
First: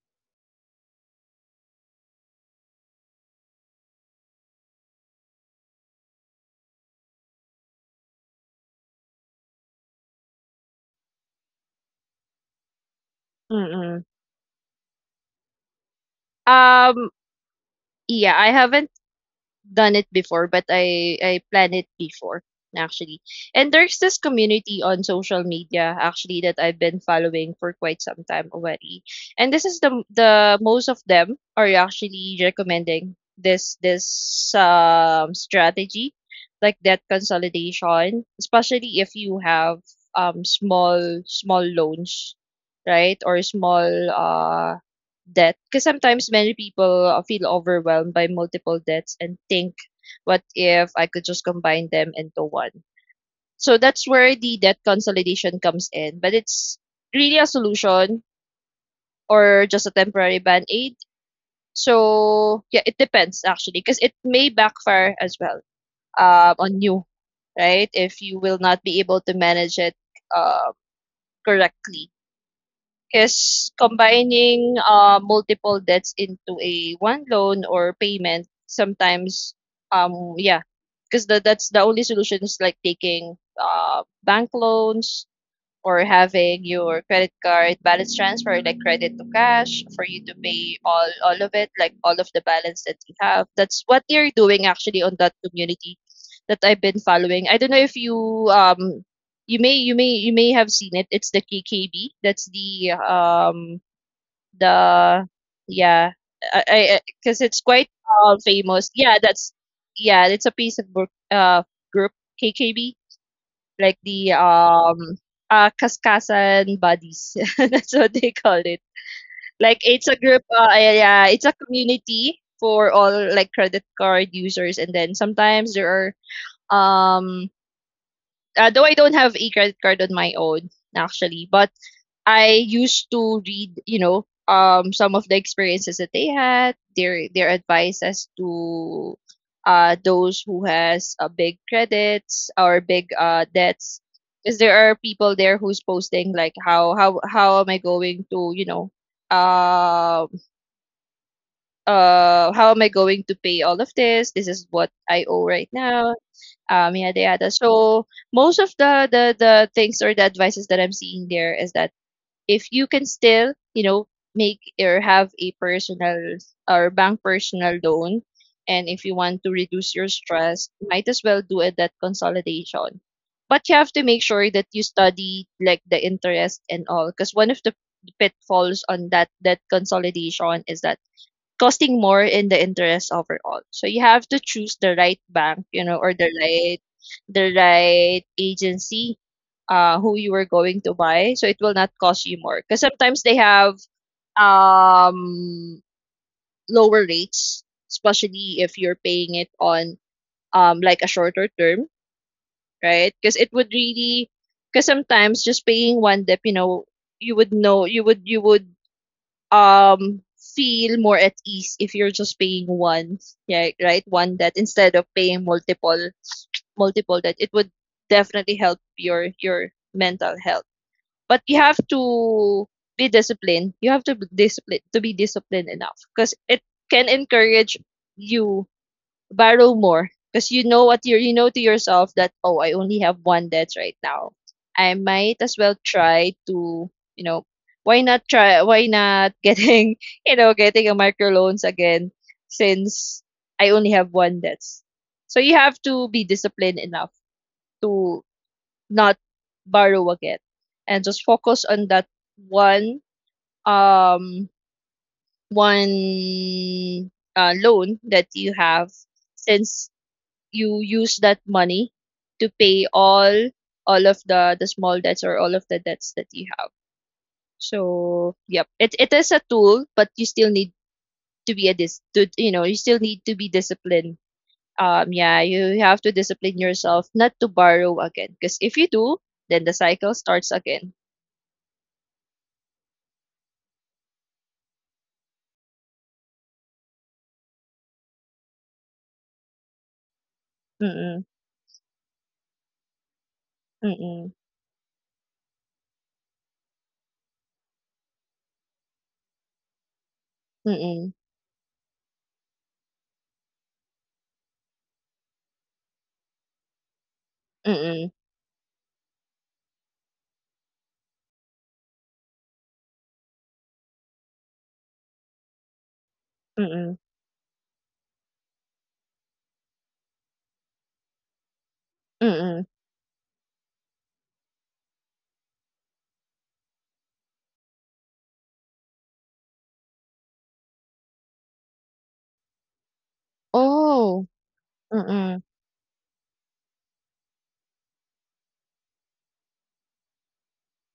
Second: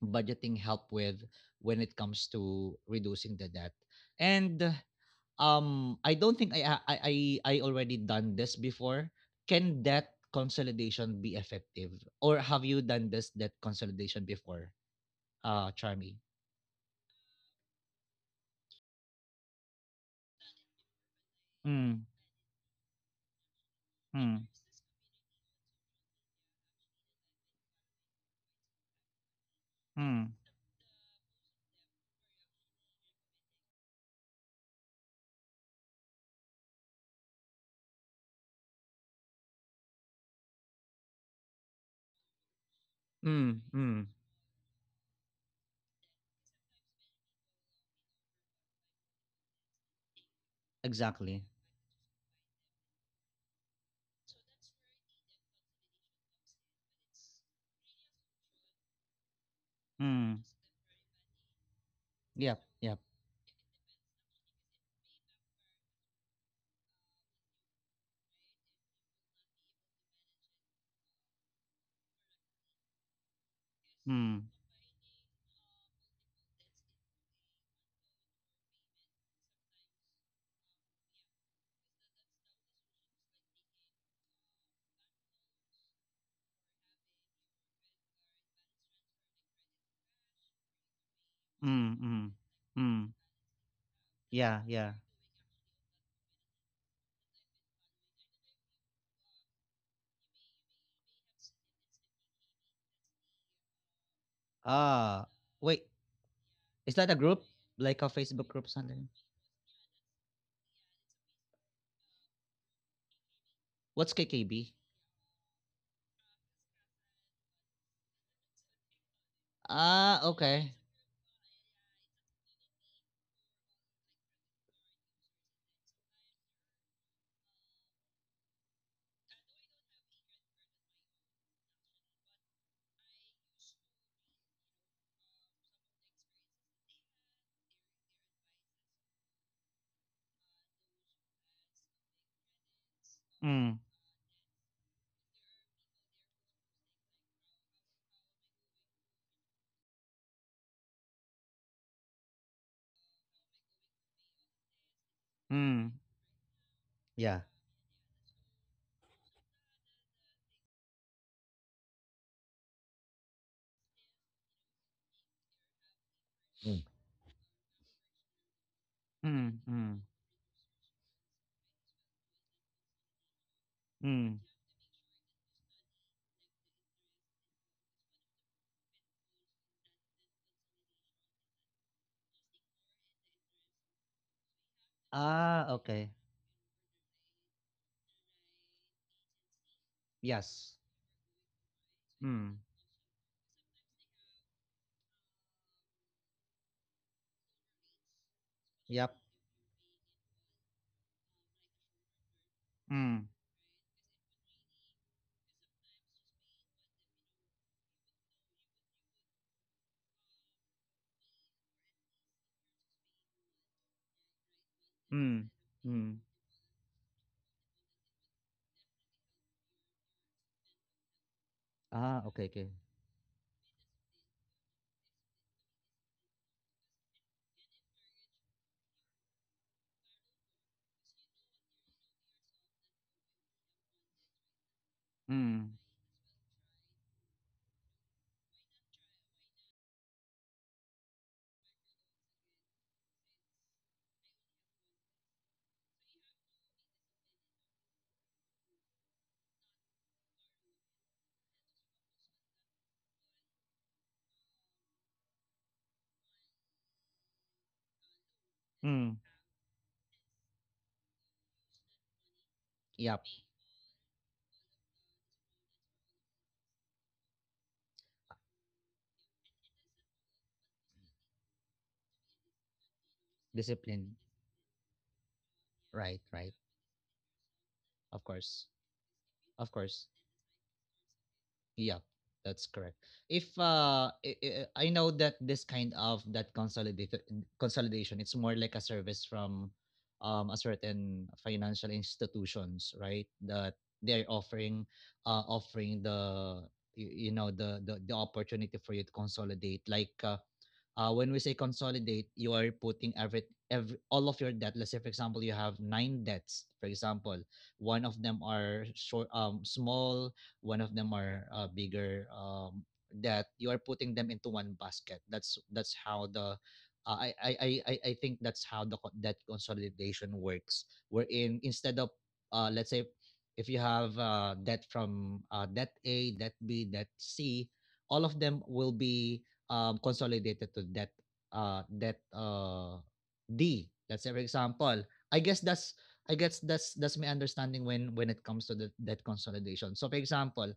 budgeting help with when it comes to reducing the debt. And I don't think I already done this before. Can debt consolidation be effective or have you done this debt mm consolidation before? Charmy. mm. Yeah, I haven't done it before, but I planned it Mm, before actually. And there's this mm, community on social media actually that I've been following for quite some time already. And this is mm. the most of them are actually recommending this strategy like debt consolidation, especially if you have um small small loans, right? Or Mm, small mm, debt, because sometimes many people feel overwhelmed by multiple debts and think, what if I could exactly. just combine them into one? So that's where the debt consolidation comes in, but it's really a solution or just a temporary Mm. band-aid. Yep, So yeah, it yep. depends actually, because it may backfire as well on you, right, if you will not be able to manage it uh, correctly. 'Cause Mm, combining, multiple debts into a one loan or payment sometimes, yeah, cause that's the only solution, is like taking, bank loans or having your credit card balance transfer, like credit to cash, for you to pay all of it, mm, like all mm, of the balance that mm. you have. That's what they're Yeah, doing yeah. actually on that community that I've been following. I don't know if you, um you may, you may have seen it. It's the KKB. That's the Ah, wait. yeah. I Is that a because group it's quite like a Facebook group famous, something? yeah, that's yeah. It's a Facebook group, KKB, like What's the KKB? Kaskasan Buddies. [laughs] That's what they call it. Like it's Ah, a group, okay. Yeah, yeah, it's a community for all like credit card users. And then sometimes there are though I don't have a credit card on my own actually, but I used to read, some of the experiences that they had, their advice as to those who has big credits or big Mm, debts, because there are people there who's posting like, how how am I going to, you know um how am I going to pay all of this? This is what I owe right mm. now. Yada Yeah. yada. So most of the the things or the advices that I'm seeing there is that if you can still, you know, make or have a personal Mm. or bank personal loan, and if you want Mm, to reduce mm, your stress, might as well do a debt consolidation. But you have to make mm. sure that you study like the interest and all, because one of the pitfalls on that debt consolidation is that costing more in the interest overall. So you have to choose the right Ah, bank, you know, okay. or the right agency who you are Yes. going to buy, so it will not cost you more, Mm. because sometimes they have um lower rates, especially if you're Yep. paying it on like a shorter term, right? Mm, Because it would really, because sometimes just paying one dip, you know, you would feel more at ease if you're just paying one, yeah, right, one debt instead of paying mm, multiple, mm. multiple debt. It would definitely help your mental health. But you have Ah, okay, to okay. be disciplined. You have to be disciplined to Be disciplined enough, because it can encourage you borrow more, because you know what you're, you know to yourself, that oh, I only have one debt right now, I might as well Mm, try to, you know, why not try, why not [laughs] getting, you know, getting a micro loans again, since I only have one debt. So you have to be disciplined enough to not borrow again, and just focus on that one, um one loan that you have, mm. since you use that money to pay Yep. all of the small debts, or all of the debts that you have. So yep, it is a tool, but you still need to be a dis to you know, you still need to be disciplined. Discipline. Yeah, you have to Right, right. discipline yourself not to borrow Of again, because course. if you do, then the Of course. cycle starts again. Yeah, that's correct. If I know that this kind of that consolidated consolidation, it's more like a service from a Mm certain financial institutions, right? That mm they're offering offering the you know the, the opportunity for you to consolidate like mm when we say consolidate, you are putting every all of your debt. Let's say, for example, you have nine debts. For example, mm mm one of them are short, small. One of them are bigger debt. You are putting them into one basket. That's how the mm I think that's how the debt consolidation works. Wherein instead mm of mm. Let's say if you have debt from debt A, debt B, debt C, all of them will be consolidated to that uh, that uh, D. Oh. Let's say, for Mm example. mm I guess that's I guess that's my understanding when it comes to the debt consolidation. So for example,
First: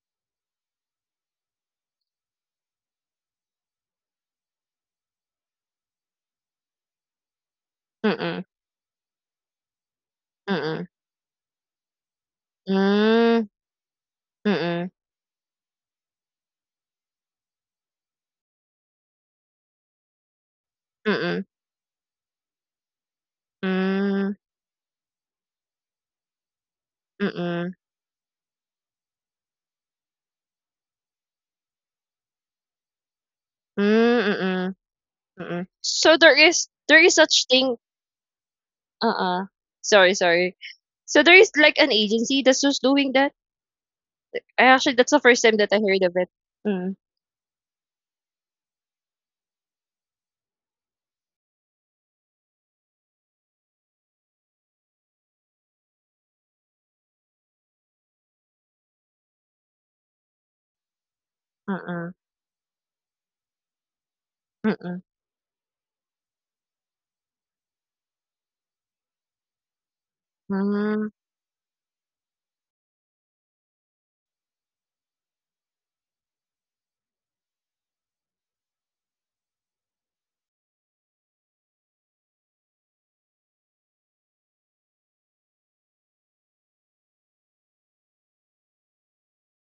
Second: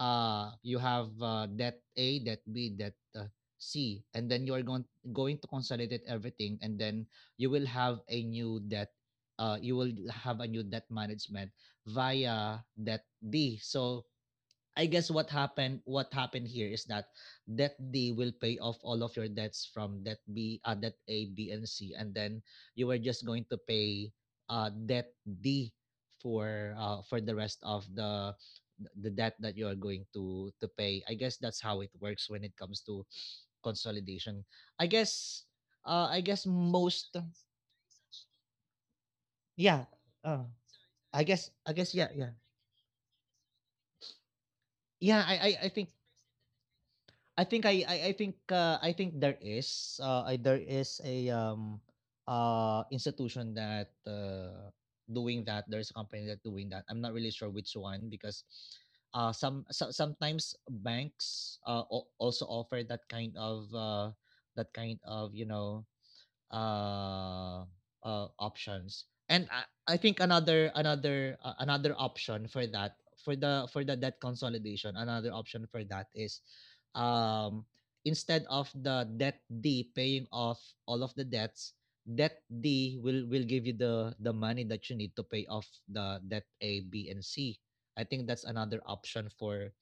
you have debt A, debt B, debt C, and then you are going to consolidate everything, and then you will have a mm new debt. You will have a new debt mm management via debt mm D. So mm I mm guess what happened here is that debt D will pay off all of your debts from debt A, mm B, and C. And then you are just going to mm pay mm debt D for the rest mm. of the debt that you are going to pay. I guess that's how it works when it comes to Hmm, consolidation. mm, I guess mm. I So guess there is, most such thing. Uh-uh. Yeah, Sorry, uh sorry. So there is I like guess, an yeah, yeah, agency that's just doing that? I actually, yeah. that's the first time that I heard of it. Mm, I think there is there is a institution that doing that. There's a company that doing that. I'm not really sure which one because sometimes banks mm, also offer that kind of mm, you know uh, options. And I think mm, another another option for that for the debt consolidation, another option for that is um, instead of the debt D paying off all of the debts, debt D will give you the money that you need to pay off the debt A, B, and C. I think that's another option for.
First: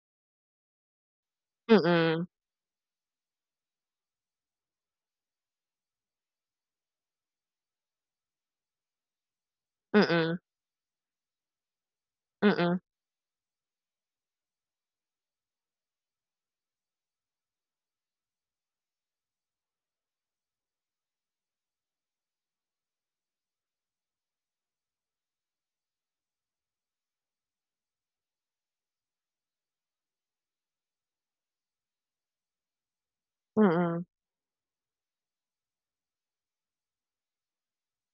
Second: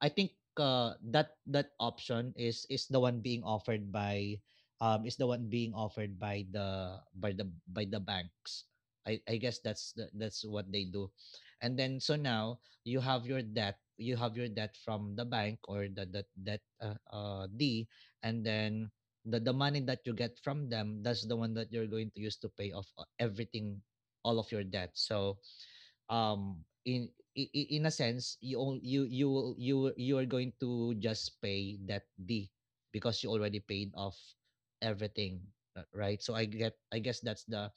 I think that that mm, mm, option is the one being offered by is the one being offered by the by the by the banks. I guess that's the, mm, that's what they do. And then so now mm, you have your debt you have your debt from the bank or the debt D. And then the money that you get from them, that's the one that you're going to use to pay off everything, all of your debt. So um in i- in a sense, you you you are going to just pay that D because you already paid mm, off everything, right? So I guess that's the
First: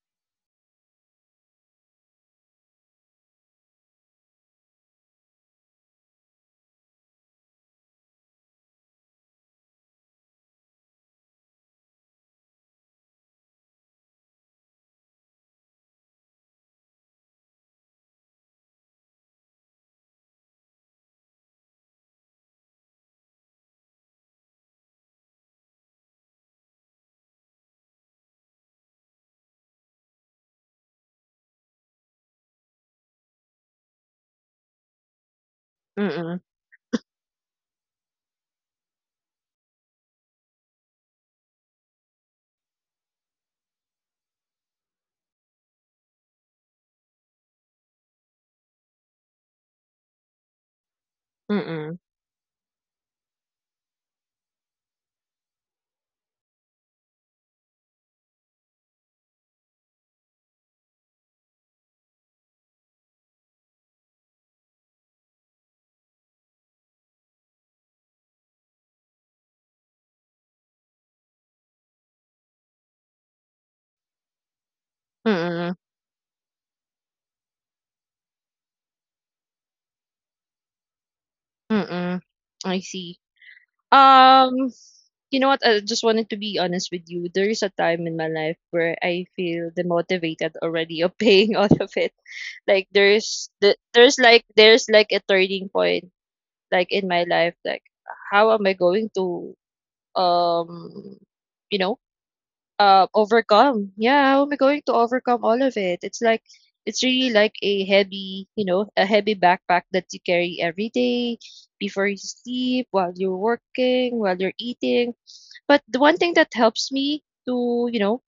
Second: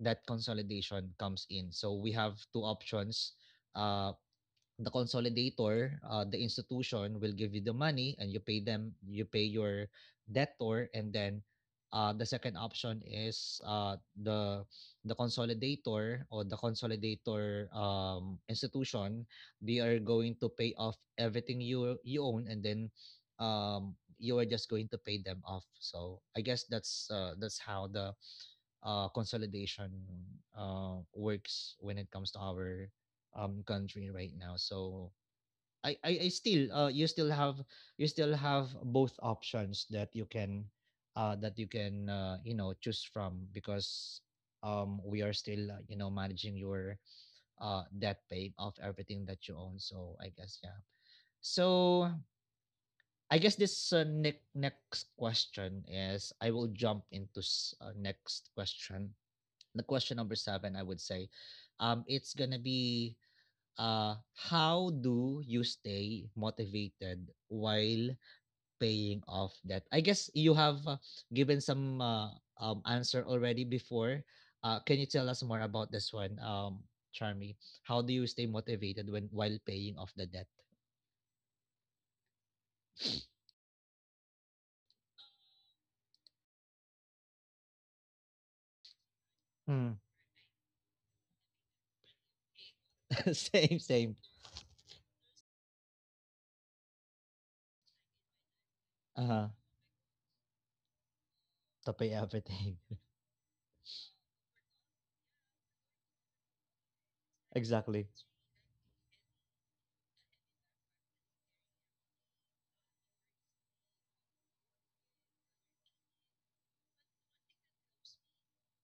that consolidation comes in. So we have two options. uh the consolidator, the institution will give you the money and you pay them, you pay your debtor, and then the second option is the the consolidator or the consolidator institution. They are going to pay off everything you you own, and then you are just going to pay them off. So I guess that's how the consolidation works when it comes to our country right now. So I still you still have both options that you can you know choose from because we are still you know managing your debt pay of everything that you own. So I guess yeah. So I guess this next question is I will jump into next question, the question number seven, I would say, it's gonna be how do you stay motivated while paying off debt? I guess you have given some answer already before. Can you tell us more mm, about mm, this one, Charmy? How do you stay motivated when while paying off the debt? mm. I see. Um, you know what? I just wanted to be honest with you. There is a time in my life where I Mm. feel demotivated already of [laughs] paying all of it. Like [laughs] Same, there's the, same. there's like a turning point, like in my life, like, how am I going Uh-huh. to, um To pay you know, everything. Overcome, yeah, how am I going to overcome all of it? It's like it's [laughs] really like Exactly. a heavy, you know, a heavy backpack that you carry every day, before you sleep, while you're working, while you're eating. But the one thing that helps me to, you know,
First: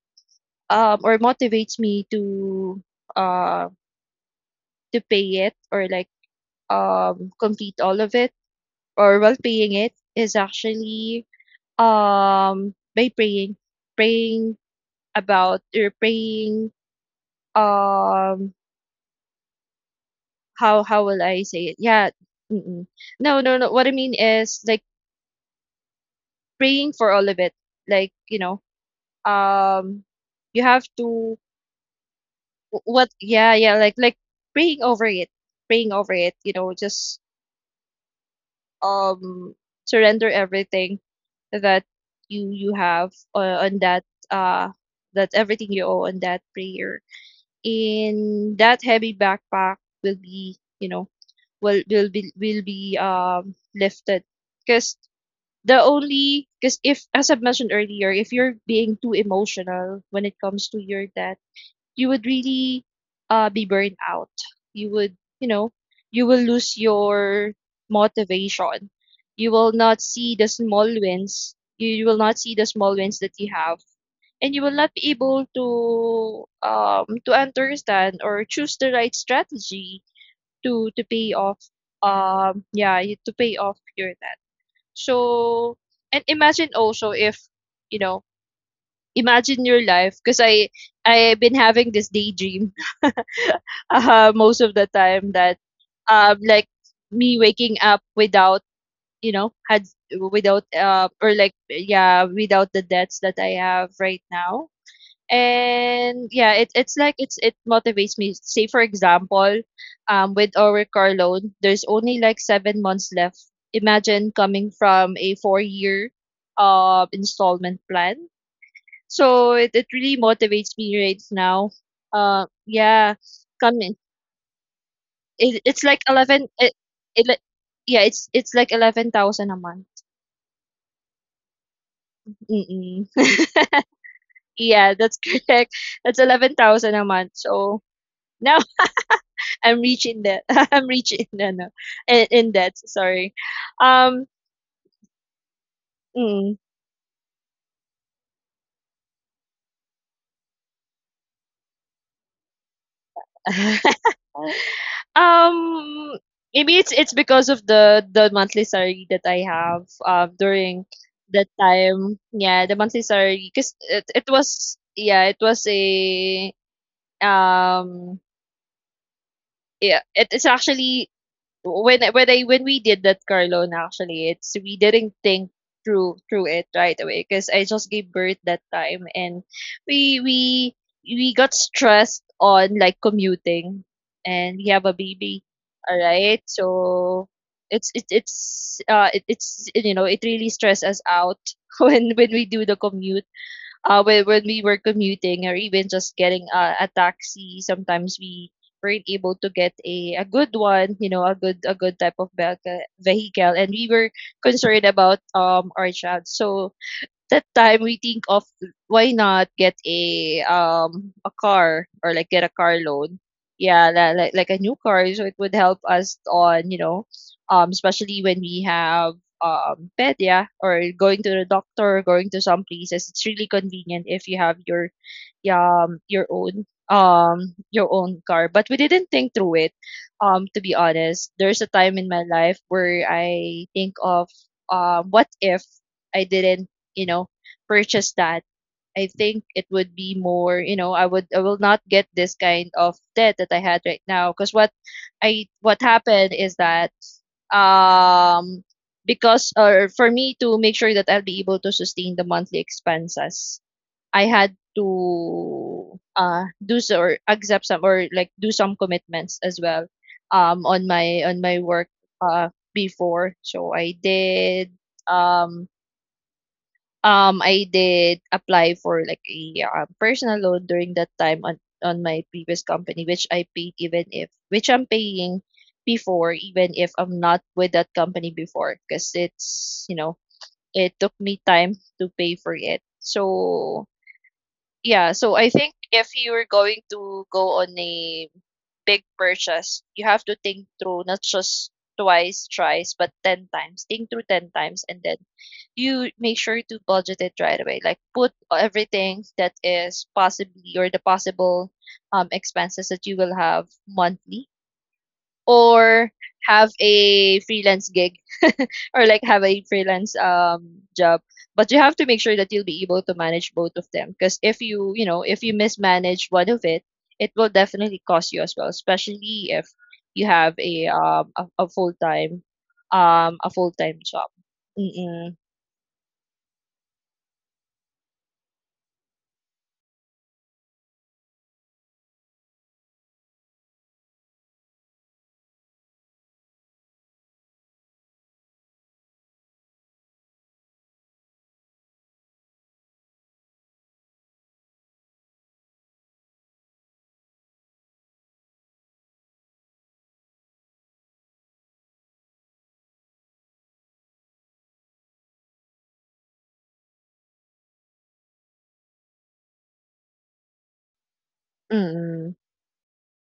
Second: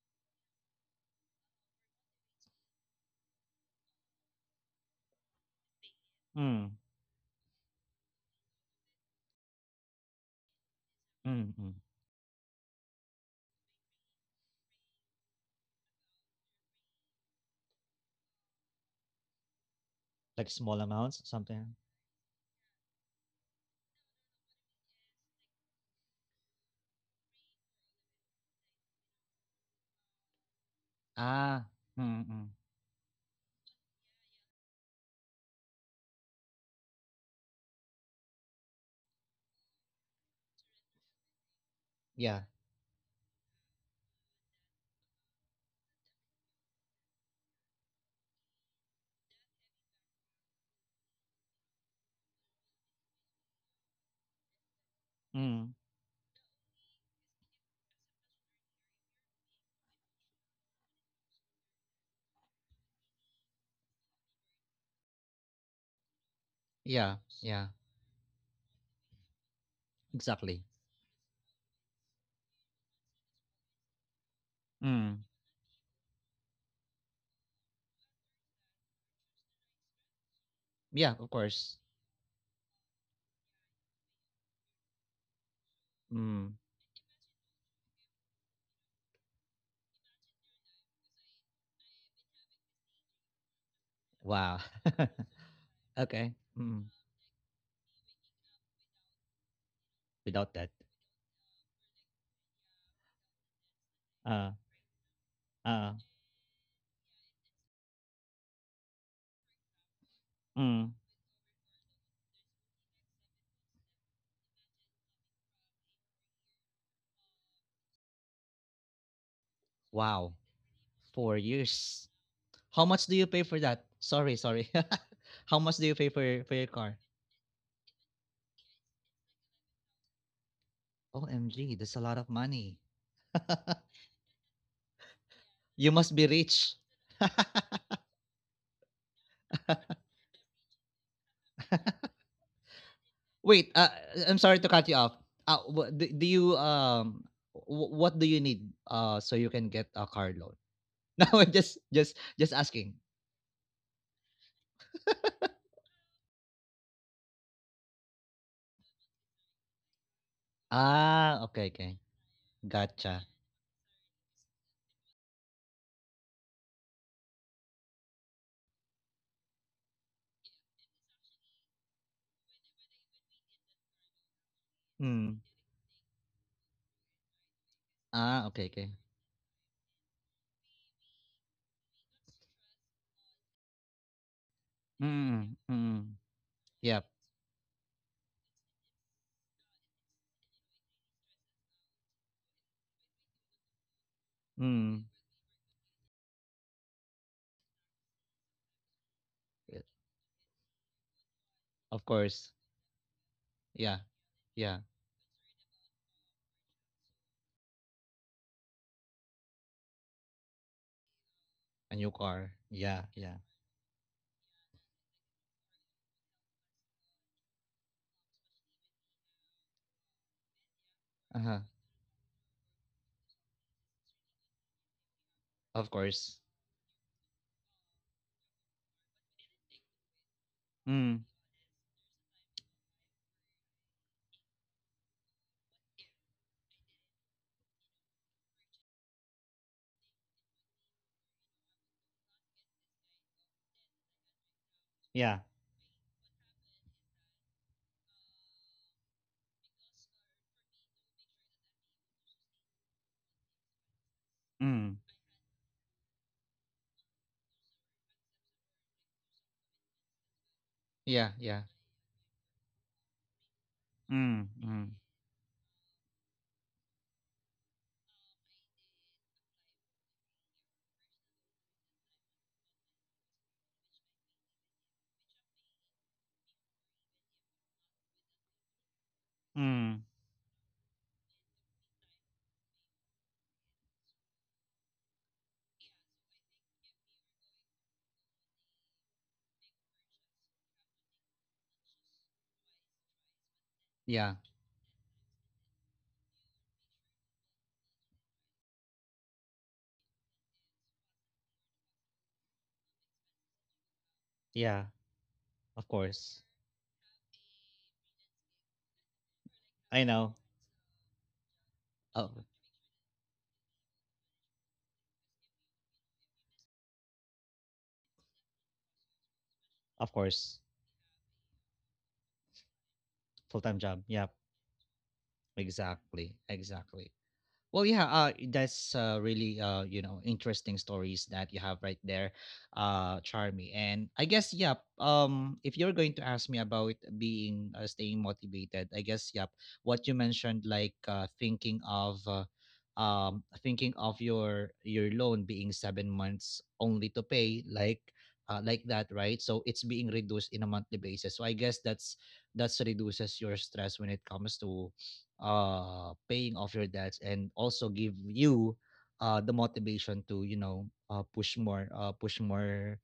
or motivates me to, uh to pay it, or like Mm. Complete all of it, or while paying it, is actually Mm. Mm. By praying. Praying about, or praying, um Like how small will I amounts, say it? something. Yeah. Mm-mm. No no no, what I mean is like, praying for all of it, like, you know, um you have to Ah. Mm. Mm. wh- what yeah yeah, like praying over it, praying over it, you know, just um surrender everything that you Yeah. you have on that, uh that everything you owe on that prayer. And that heavy backpack will be, you know, will be lifted, because the Mm. only, because if, as I've mentioned earlier, if you're being too emotional when it comes to your debt, you would really be burned out. You would, you know, you will lose Yeah, your yeah, motivation. You will not see the exactly. small wins. You will not see the small wins that you have, and you will not be Mm. able to understand or choose the right strategy to pay Yeah, of off, course. Yeah, to pay off your debt. So, and imagine Mm. also if, you know, imagine your life, because I, I've been having this daydream most of Wow. the time that [laughs] Okay. like Mm. me waking up without, you know, had without Without that. Or like, yeah, without the debts that I have right Uh now. uh. And yeah, it, it's like, it's it motivates me. Say for example, with our car Mm. loan, there's only like 7 months left. Imagine coming from a 4 year installment plan. So it really Wow. motivates me right Four now, years. How yeah, much do you pay for coming, that? Sorry, sorry. it [laughs] How it's much like do you pay 11, it, for your car? it like yeah, it's like 11,000 a month. OMG, that's a lot of money. Mm-mm. [laughs] Yeah, that's [laughs] correct. You must That's be rich. 11,000 a month. [laughs] So now [laughs] I'm reaching that. [laughs] I'm reaching, no no. In that, sorry. Wait, Um, I'm sorry to cut you off. Wh- do, do mm. you what do you need so you can get a car loan? [laughs] Oh, just asking. [laughs] Um, maybe it's because of the monthly salary that I have during that Ah, okay, okay. time. Yeah, the monthly Gotcha. salary, because it was, yeah, it was a um yeah, it is actually, when we did that, Carlone. Actually, it's, we didn't think Mm. Through it right away, because I just gave birth that Ah, okay, time, okay. and we we we got stressed on like commuting, and we have a baby. Mm, All mm. right, Yep. so it's it's, you know, it really stresses us out [laughs] when we do the commute, when we were Mm. commuting, or even just getting a taxi. Sometimes we weren't able to get Yeah. A good one, you know, a good, a good type Of of course. vehicle, vehicle, and we were Yeah. concerned Yeah. about our child. So that time we think of, why not get a car, A or new like get a car. car loan, Yeah, yeah. yeah, like a new car, so it would help us on, you know, especially when we have pet, yeah, or going to the Uh-huh. doctor, going to some places. It's really convenient if you have your, yeah, Of course. Your own car. But we didn't think through it. To be honest, Mm. there's a time in my life where I think of, what if I didn't, you know, purchase that, I think it would be more, you know, I would, I will not get this kind of debt that I had right now. Because what Yeah. I, what happened is that, um because, or for me to make sure that I'll be able to sustain the monthly expenses, I had Mm. to do so, or accept some, or like do some commitments as well on Yeah, yeah. my work, before. So Mm. Mm. um I did apply for like a personal loan during that time on my previous company, which I paid, even if, which I'm paying before, even if I'm not with that company before, because Mm. it's, you know, it took me time to pay for it. So yeah, so I think if you're going to go on a big purchase, you have to think through, not just twice, thrice, but 10 times. Think through Yeah. 10 times, and then you make sure to budget it right away. Like put everything that is possibly or the possible expenses that you will have monthly, Yeah. Of or course. have a freelance gig, or like have a freelance I know. Job. But you have to make sure Of that you'll be able to manage both of them. Because if you, you know, if you mismanage one of it, it will definitely cost you as well. Especially if you of have course. a full time Full-time job. job. Yep. Mm-mm. Exactly. Exactly. Well, yeah, that's really you know, interesting stories that you have right there, Charmy. And I guess yep. If you're going to ask me about being staying motivated, I guess yep. What you mentioned, like thinking of your loan being 7 months only to pay, like that, right? So it's being reduced in a monthly basis. So I guess that's reduces your stress when it comes to paying off your debts, and also give you the motivation to you know Mm-mm. push more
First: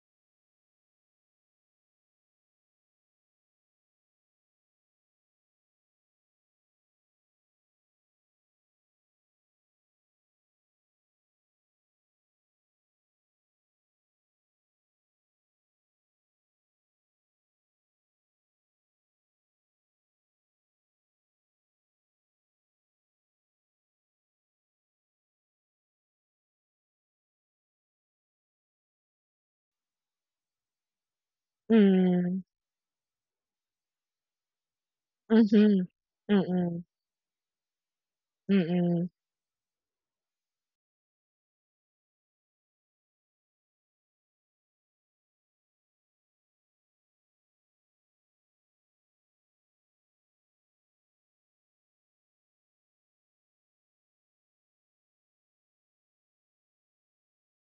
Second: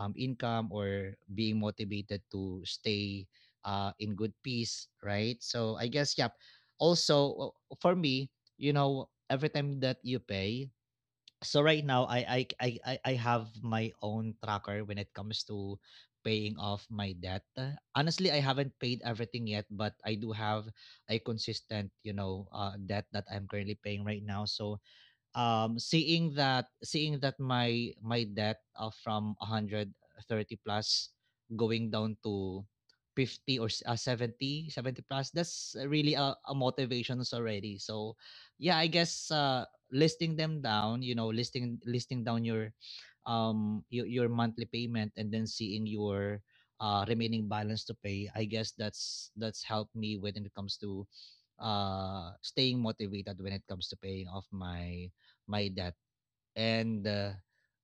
income, or being motivated to stay in good peace, right? So I guess yep. Also for me, you know, every time that you pay, so right now I have my own tracker when it comes to paying off my debt. Honestly, I haven't paid everything yet, but I do have a consistent, you know, debt that I'm currently paying right now. So seeing that my debt from 130 plus going down Mm, to 50, or 70 seventy plus, that's mhm, really a mm, motivation already. So yeah, mm, listing them down, you know, listing down your your monthly payment, and then seeing your remaining balance to pay, I guess that's helped me when it comes to staying motivated when it comes to paying off my my debt. And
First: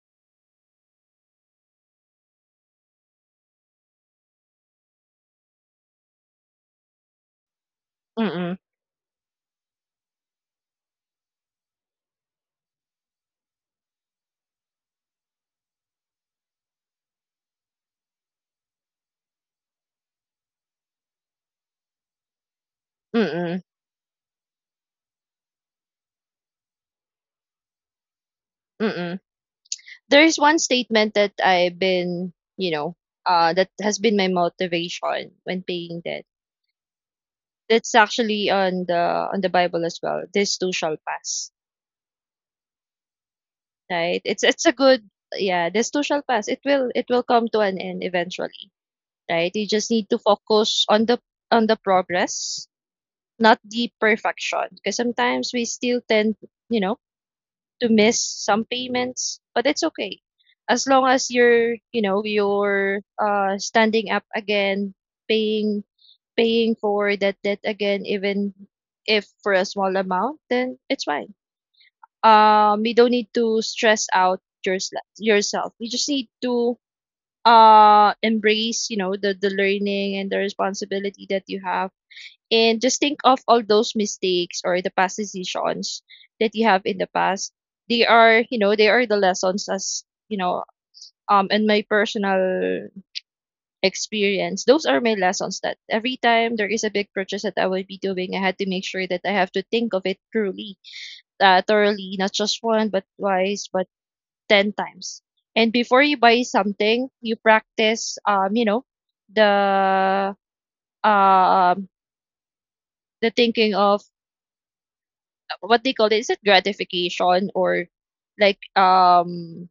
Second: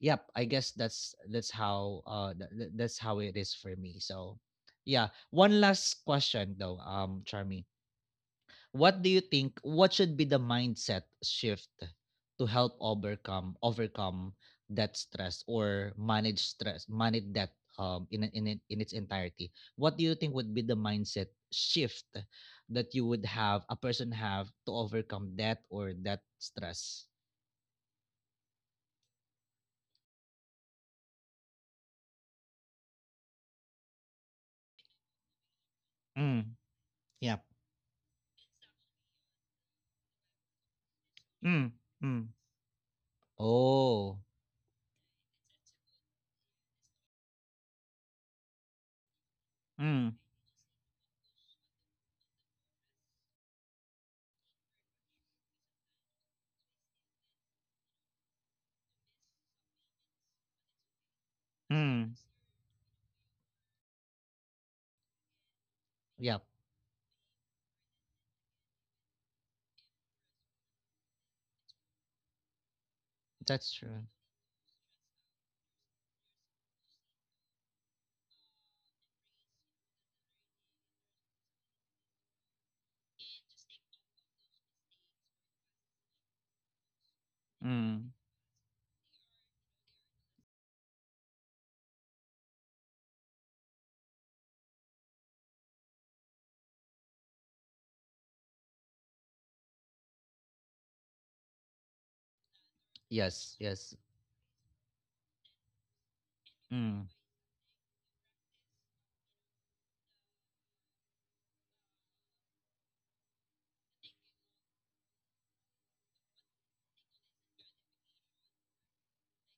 yep, that's how that's how it is for me. So yeah, one last question though, Charmy. mm, What do you think, what should be the mindset shift to help overcome that stress, or manage stress manage that in in its entirety? What do you think would be the mindset shift that you would have, mm, a person have to overcome that or that stress? mm. There's one statement that I've been, you know, that has been my motivation when paying debt. Mm. Yep. That's actually on the Bible as well. This too shall pass, Mm. Mm. Oh. right? It's a good, yeah. This too shall pass. It will come to an end eventually, right? You just need Mm. to focus on the progress, not the perfection, because sometimes we still tend, you know to miss some payments, but it's okay. As long as you're, Mm. you know, you're standing up again, paying Yep. paying for that debt again, even if for a small amount, then it's fine. You don't need That's to true. stress out yours Yourself. You just need to embrace, you know, the learning and the responsibility that you have, and just think of all those mistakes or the past decisions that you have in the past. They Mm. are, you know, they are the lessons. As, you know, in my personal experience, those are my lessons, that every time there is a big purchase that I will be doing, I had to make sure that I have to think of it truly, thoroughly, not just one, but twice, Yes, but yes. 10 times. And before you buy something, Mm. you practice the um the thinking of, what they call it, is it gratification? Or like um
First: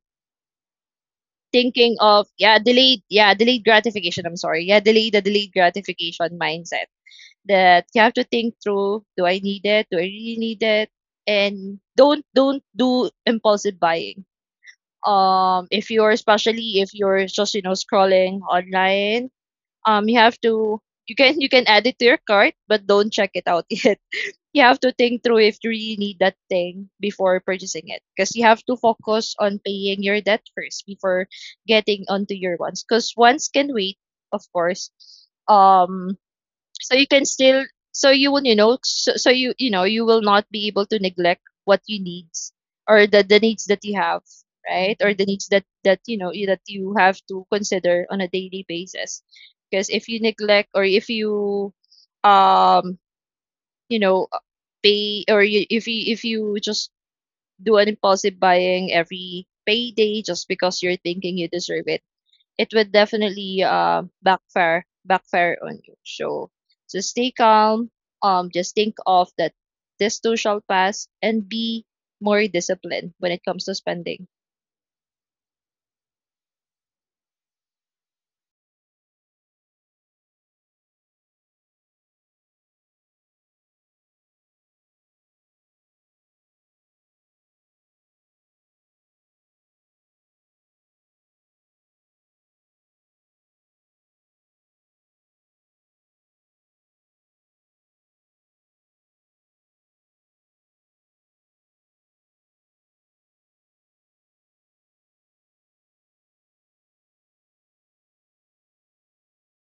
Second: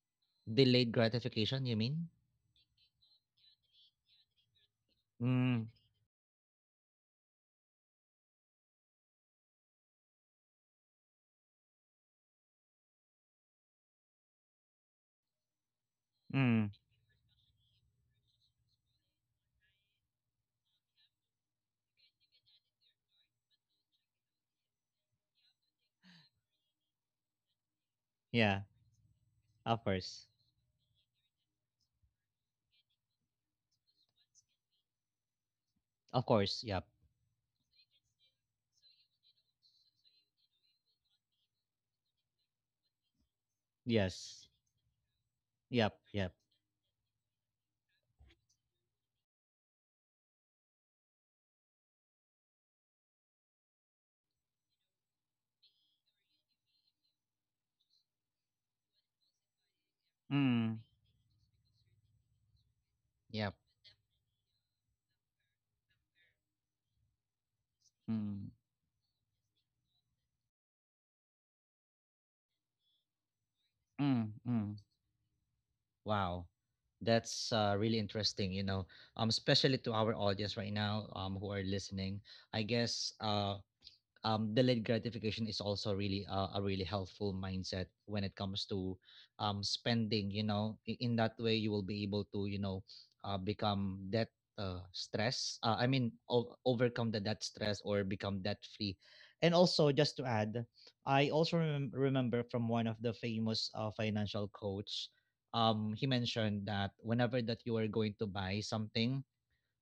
Delayed gratification, you thinking mean? of, yeah, delayed gratification. I'm sorry. Yeah, delayed Mm. gratification mindset, that you have to think through, do I need it? Do I really need it? And don't do impulsive buying. um if you're Mm, especially if you're just, you know, scrolling online. You have to, you can add it to your cart, but don't check it out [laughs] yet. You have to think through if you really need that thing before purchasing it, because you yeah, have to focus on of paying your course. debt first before getting onto your wants. Because wants can wait, of course. Um, Of course, yep. so you can still, so you will, you know, so you, you know, you will not be able to neglect what you need, or the needs that you have, Yes. right? Or the needs that Yep, you yep. know that you have to consider on a daily basis. Because if you neglect, or if you um you know pay, or if you just do an impulsive buying every payday just Mm, because you're thinking you deserve it, it would yep. definitely backfire on you. So just stay calm. Mm, Just think of that, this too shall pass, and be more disciplined when it comes to mm, spending. mm. Wow. That's really interesting, you know, especially to our audience right now who are listening. I guess delayed gratification is also really a really helpful mindset when it comes to spending. You know, in that way, you will be able to, you know, become debt stress. I mean, overcome the debt stress or become debt free. And also, just to add, I also remember from one of the famous financial coach. He mentioned that whenever that you are going to buy something,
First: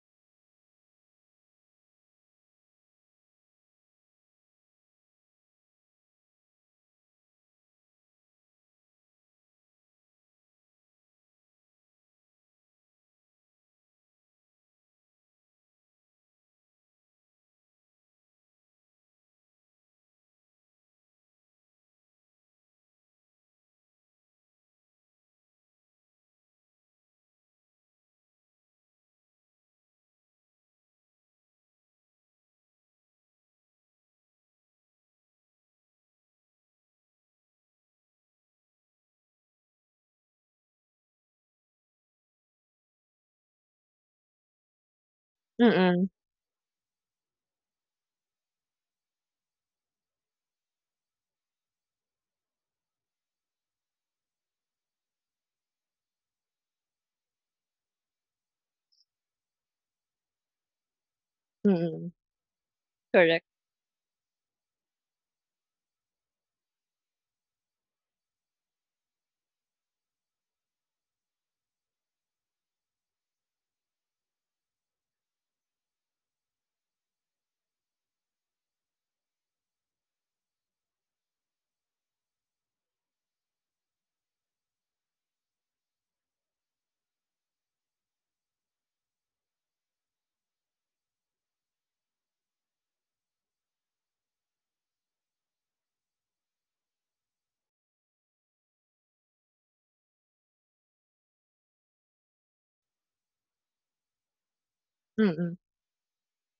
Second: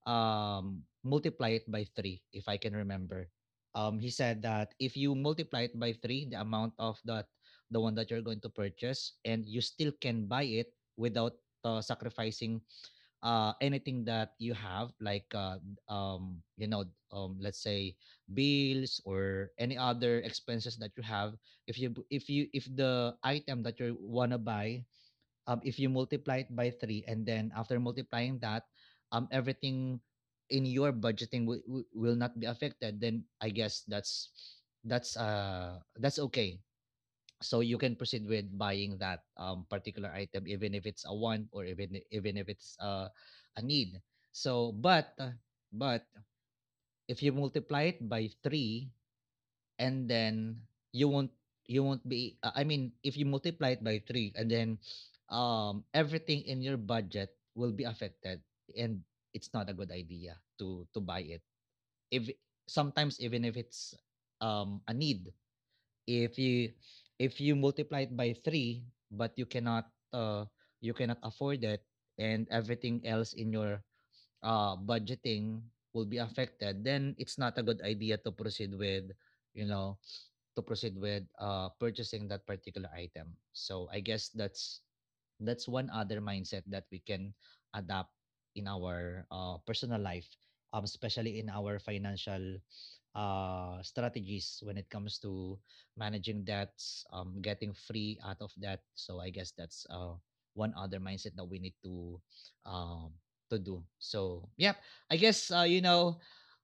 multiply it by three, if I can remember. He said that if you multiply it by three, the amount of that the one that you're going to purchase, and you still can buy it without sacrificing anything that you have, like um, you know, let's say bills or any other expenses that you have. If you if you if the item that you wanna buy, if you multiply it by three, and then after multiplying that, everything in your budgeting will not be affected, then I guess that's that's okay. So you can proceed with buying that particular item, even if it's a want or even if it's a need. So, but Mm-mm, if you multiply it by three, and then you won't you won't be if you multiply it by 3 and then everything in your budget will be affected, and it's not a good idea to buy it mm-mm, if, sometimes, even correct. if it's a need, if you multiply it by 3 but you cannot afford it, and everything else in your budgeting will be affected, then it's not a good idea to proceed with, you know to proceed with purchasing that particular item. So I guess that's one other mindset that we can adapt in our personal life, especially in our financial strategies when it comes to managing debts, getting free out of debt. So I guess that's one other mindset that we need um, to do. So yeah, I guess Mm-mm, uh, you know.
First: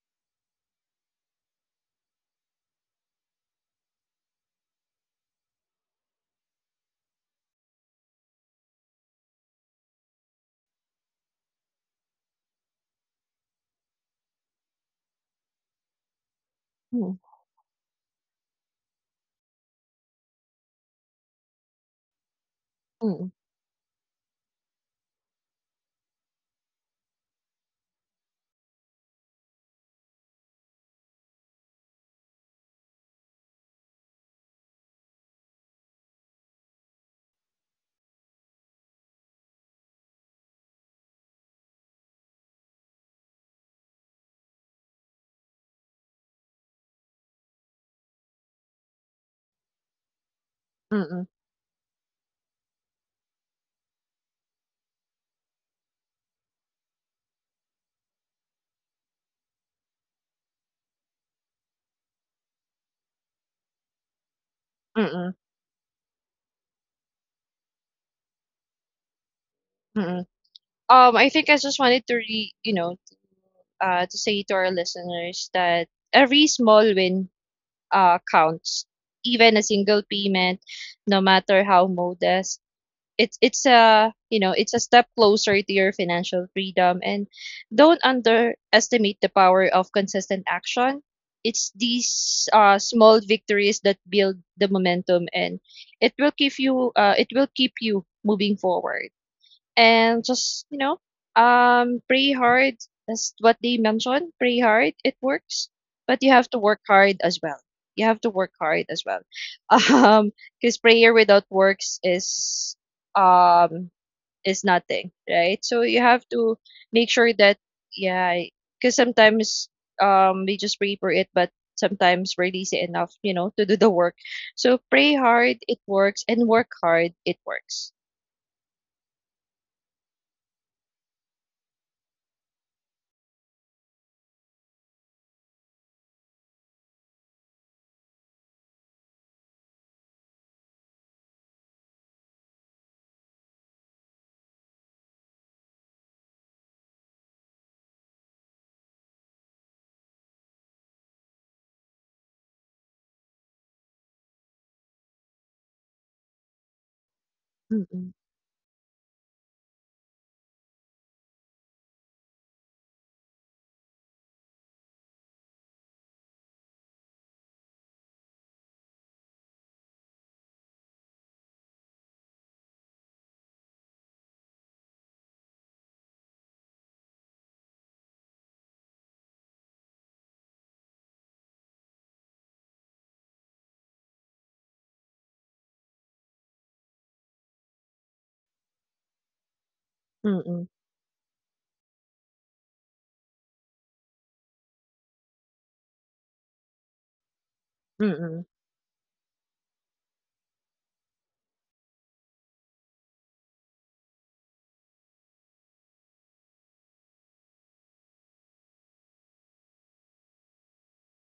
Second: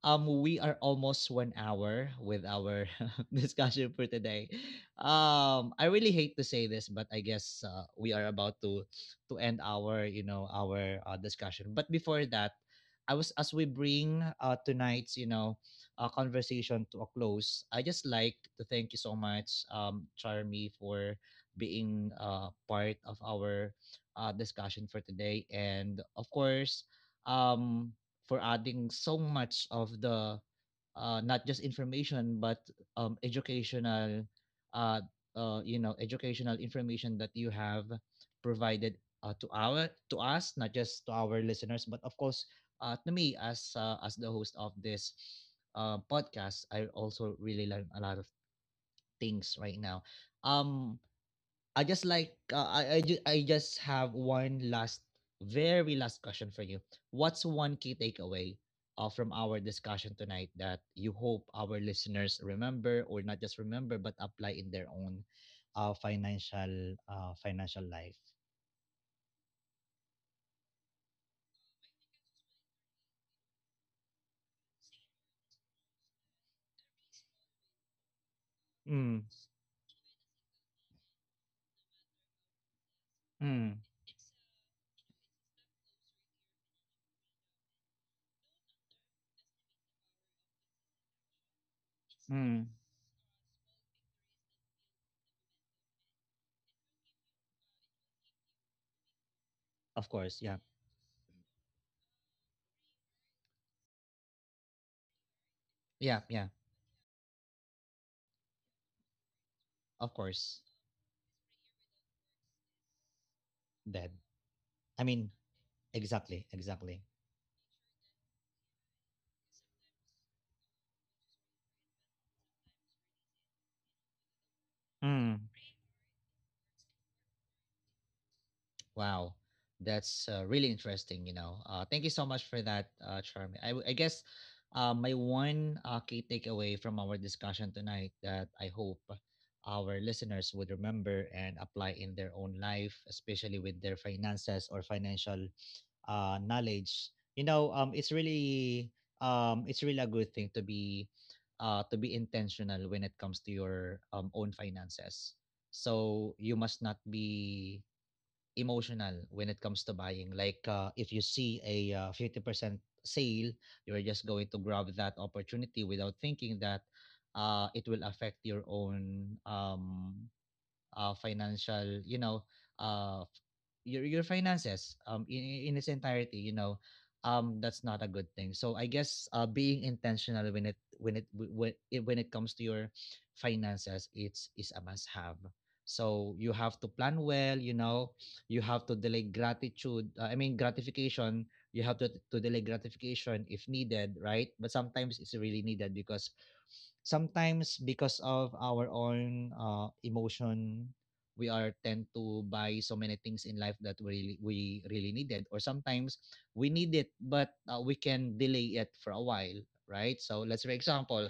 We are almost 1 hour with our [laughs] discussion for today. I really hate to say this, but I guess we are about to end our, our discussion. But before that, I was as we bring tonight's, mm-mm, conversation to a close, I just like to thank you so much, Charmy, for being part of our discussion for today. And of course, um, for adding so much of the not just information but educational uh, educational information that you have provided to our, to us, not just to our listeners but of course to me as the host of this podcast, I also really learn a lot of things right now. mm-mm, Um, I just like I just have one last, very last question for you. What's one key takeaway from our discussion tonight that you hope our listeners remember, or not just remember, but apply in mm-mm, their own financial, financial life? mm-mm. I think I just wanted to to say to our listeners that every small win counts. Even a Mm, single payment, no matter how modest, it's mm, a, you know, it's a step closer to your financial freedom. And don't underestimate the power of consistent action. It's these mm. small victories that build the momentum, and it will keep you moving forward. And Of just, course, you yeah, know, pray hard. That's what they mentioned. Pray hard, it works, but you yeah, have to yeah. work hard as well. You have to work hard as well. [laughs] um Of because course, prayer without works is, um dead. is nothing, I mean, right? So you have to exactly, make exactly. sure that, yeah, because sometimes, we just pray for it, but sometimes we're lazy enough, you know, to do the work. So pray hard, it works, and work hard, it works. Wow, that's really interesting. You know, thank you so much for that, Charmy. I guess my one key takeaway from our discussion tonight that I hope our listeners would remember and apply in their own life, especially with their finances or financial knowledge. You know, it's really a good thing to be intentional when it comes to your own finances. So you must not be Mm-mm. emotional when it comes to buying. Like if you see a 50% sale, you're just going to grab that opportunity without thinking that it will affect your own financial, you know, uh, your finances in its entirety, you know, that's not a good thing. So I guess being intentional when it comes to your finances, it's is a must have. So you have to plan well, you know, you have to delay gratitude. Mm-mm. Gratification. You have to delay gratification if needed, right? But sometimes it's really needed because sometimes because Mm-mm. of our own emotion we are tend to buy so many things in life that we really needed, or sometimes we need it but we can delay it for a while, right? So let's say, for example,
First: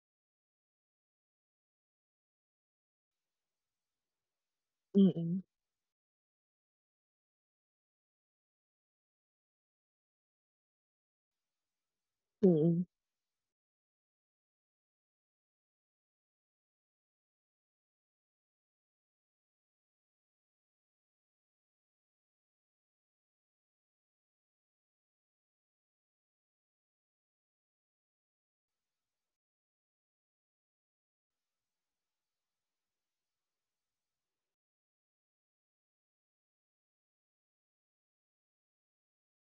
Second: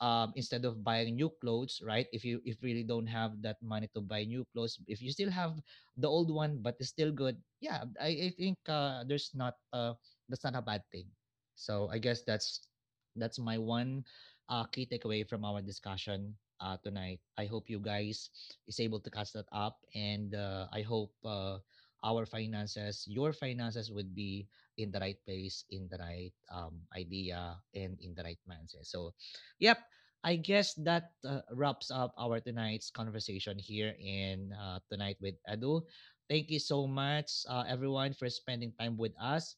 instead of buying new clothes, right? If you, if really don't have that money to buy new clothes, if 嗯 you still 嗯 have the old one but it's still good, yeah, I think there's not that's not a bad thing. So I guess 嗯嗯，that's my one key takeaway from our discussion tonight. I hope you guys is able to catch that up, and I hope our finances, your finances, would be in the right place, in the right idea, and in the right mindset. So, yep. I guess that wraps up our tonight's conversation here in tonight with Edu. Thank you so much, everyone, for spending time with us.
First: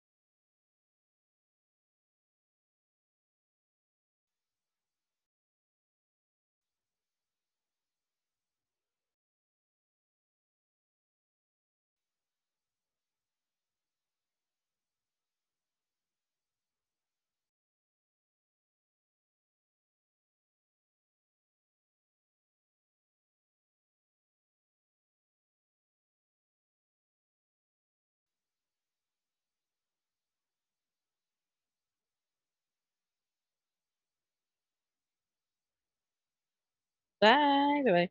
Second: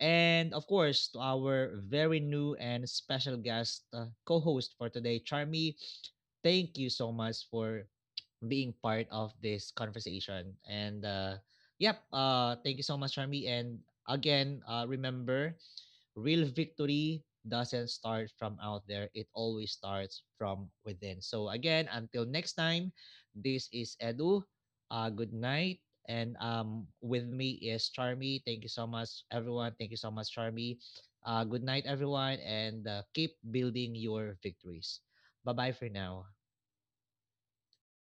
And of course, to our very new and special guest co host for today, Charmy, thank you so much for being part of this conversation. And yep, thank you so much, Charmy. And again, remember, real victory doesn't start from out there, it always starts from within. So, again, until next time, this is Edu. Good night. And with me is Charmy. Thank you so much, everyone. Thank you so much, Charmy. Good night, everyone, and keep building your victories. Bye bye for now. 拜拜。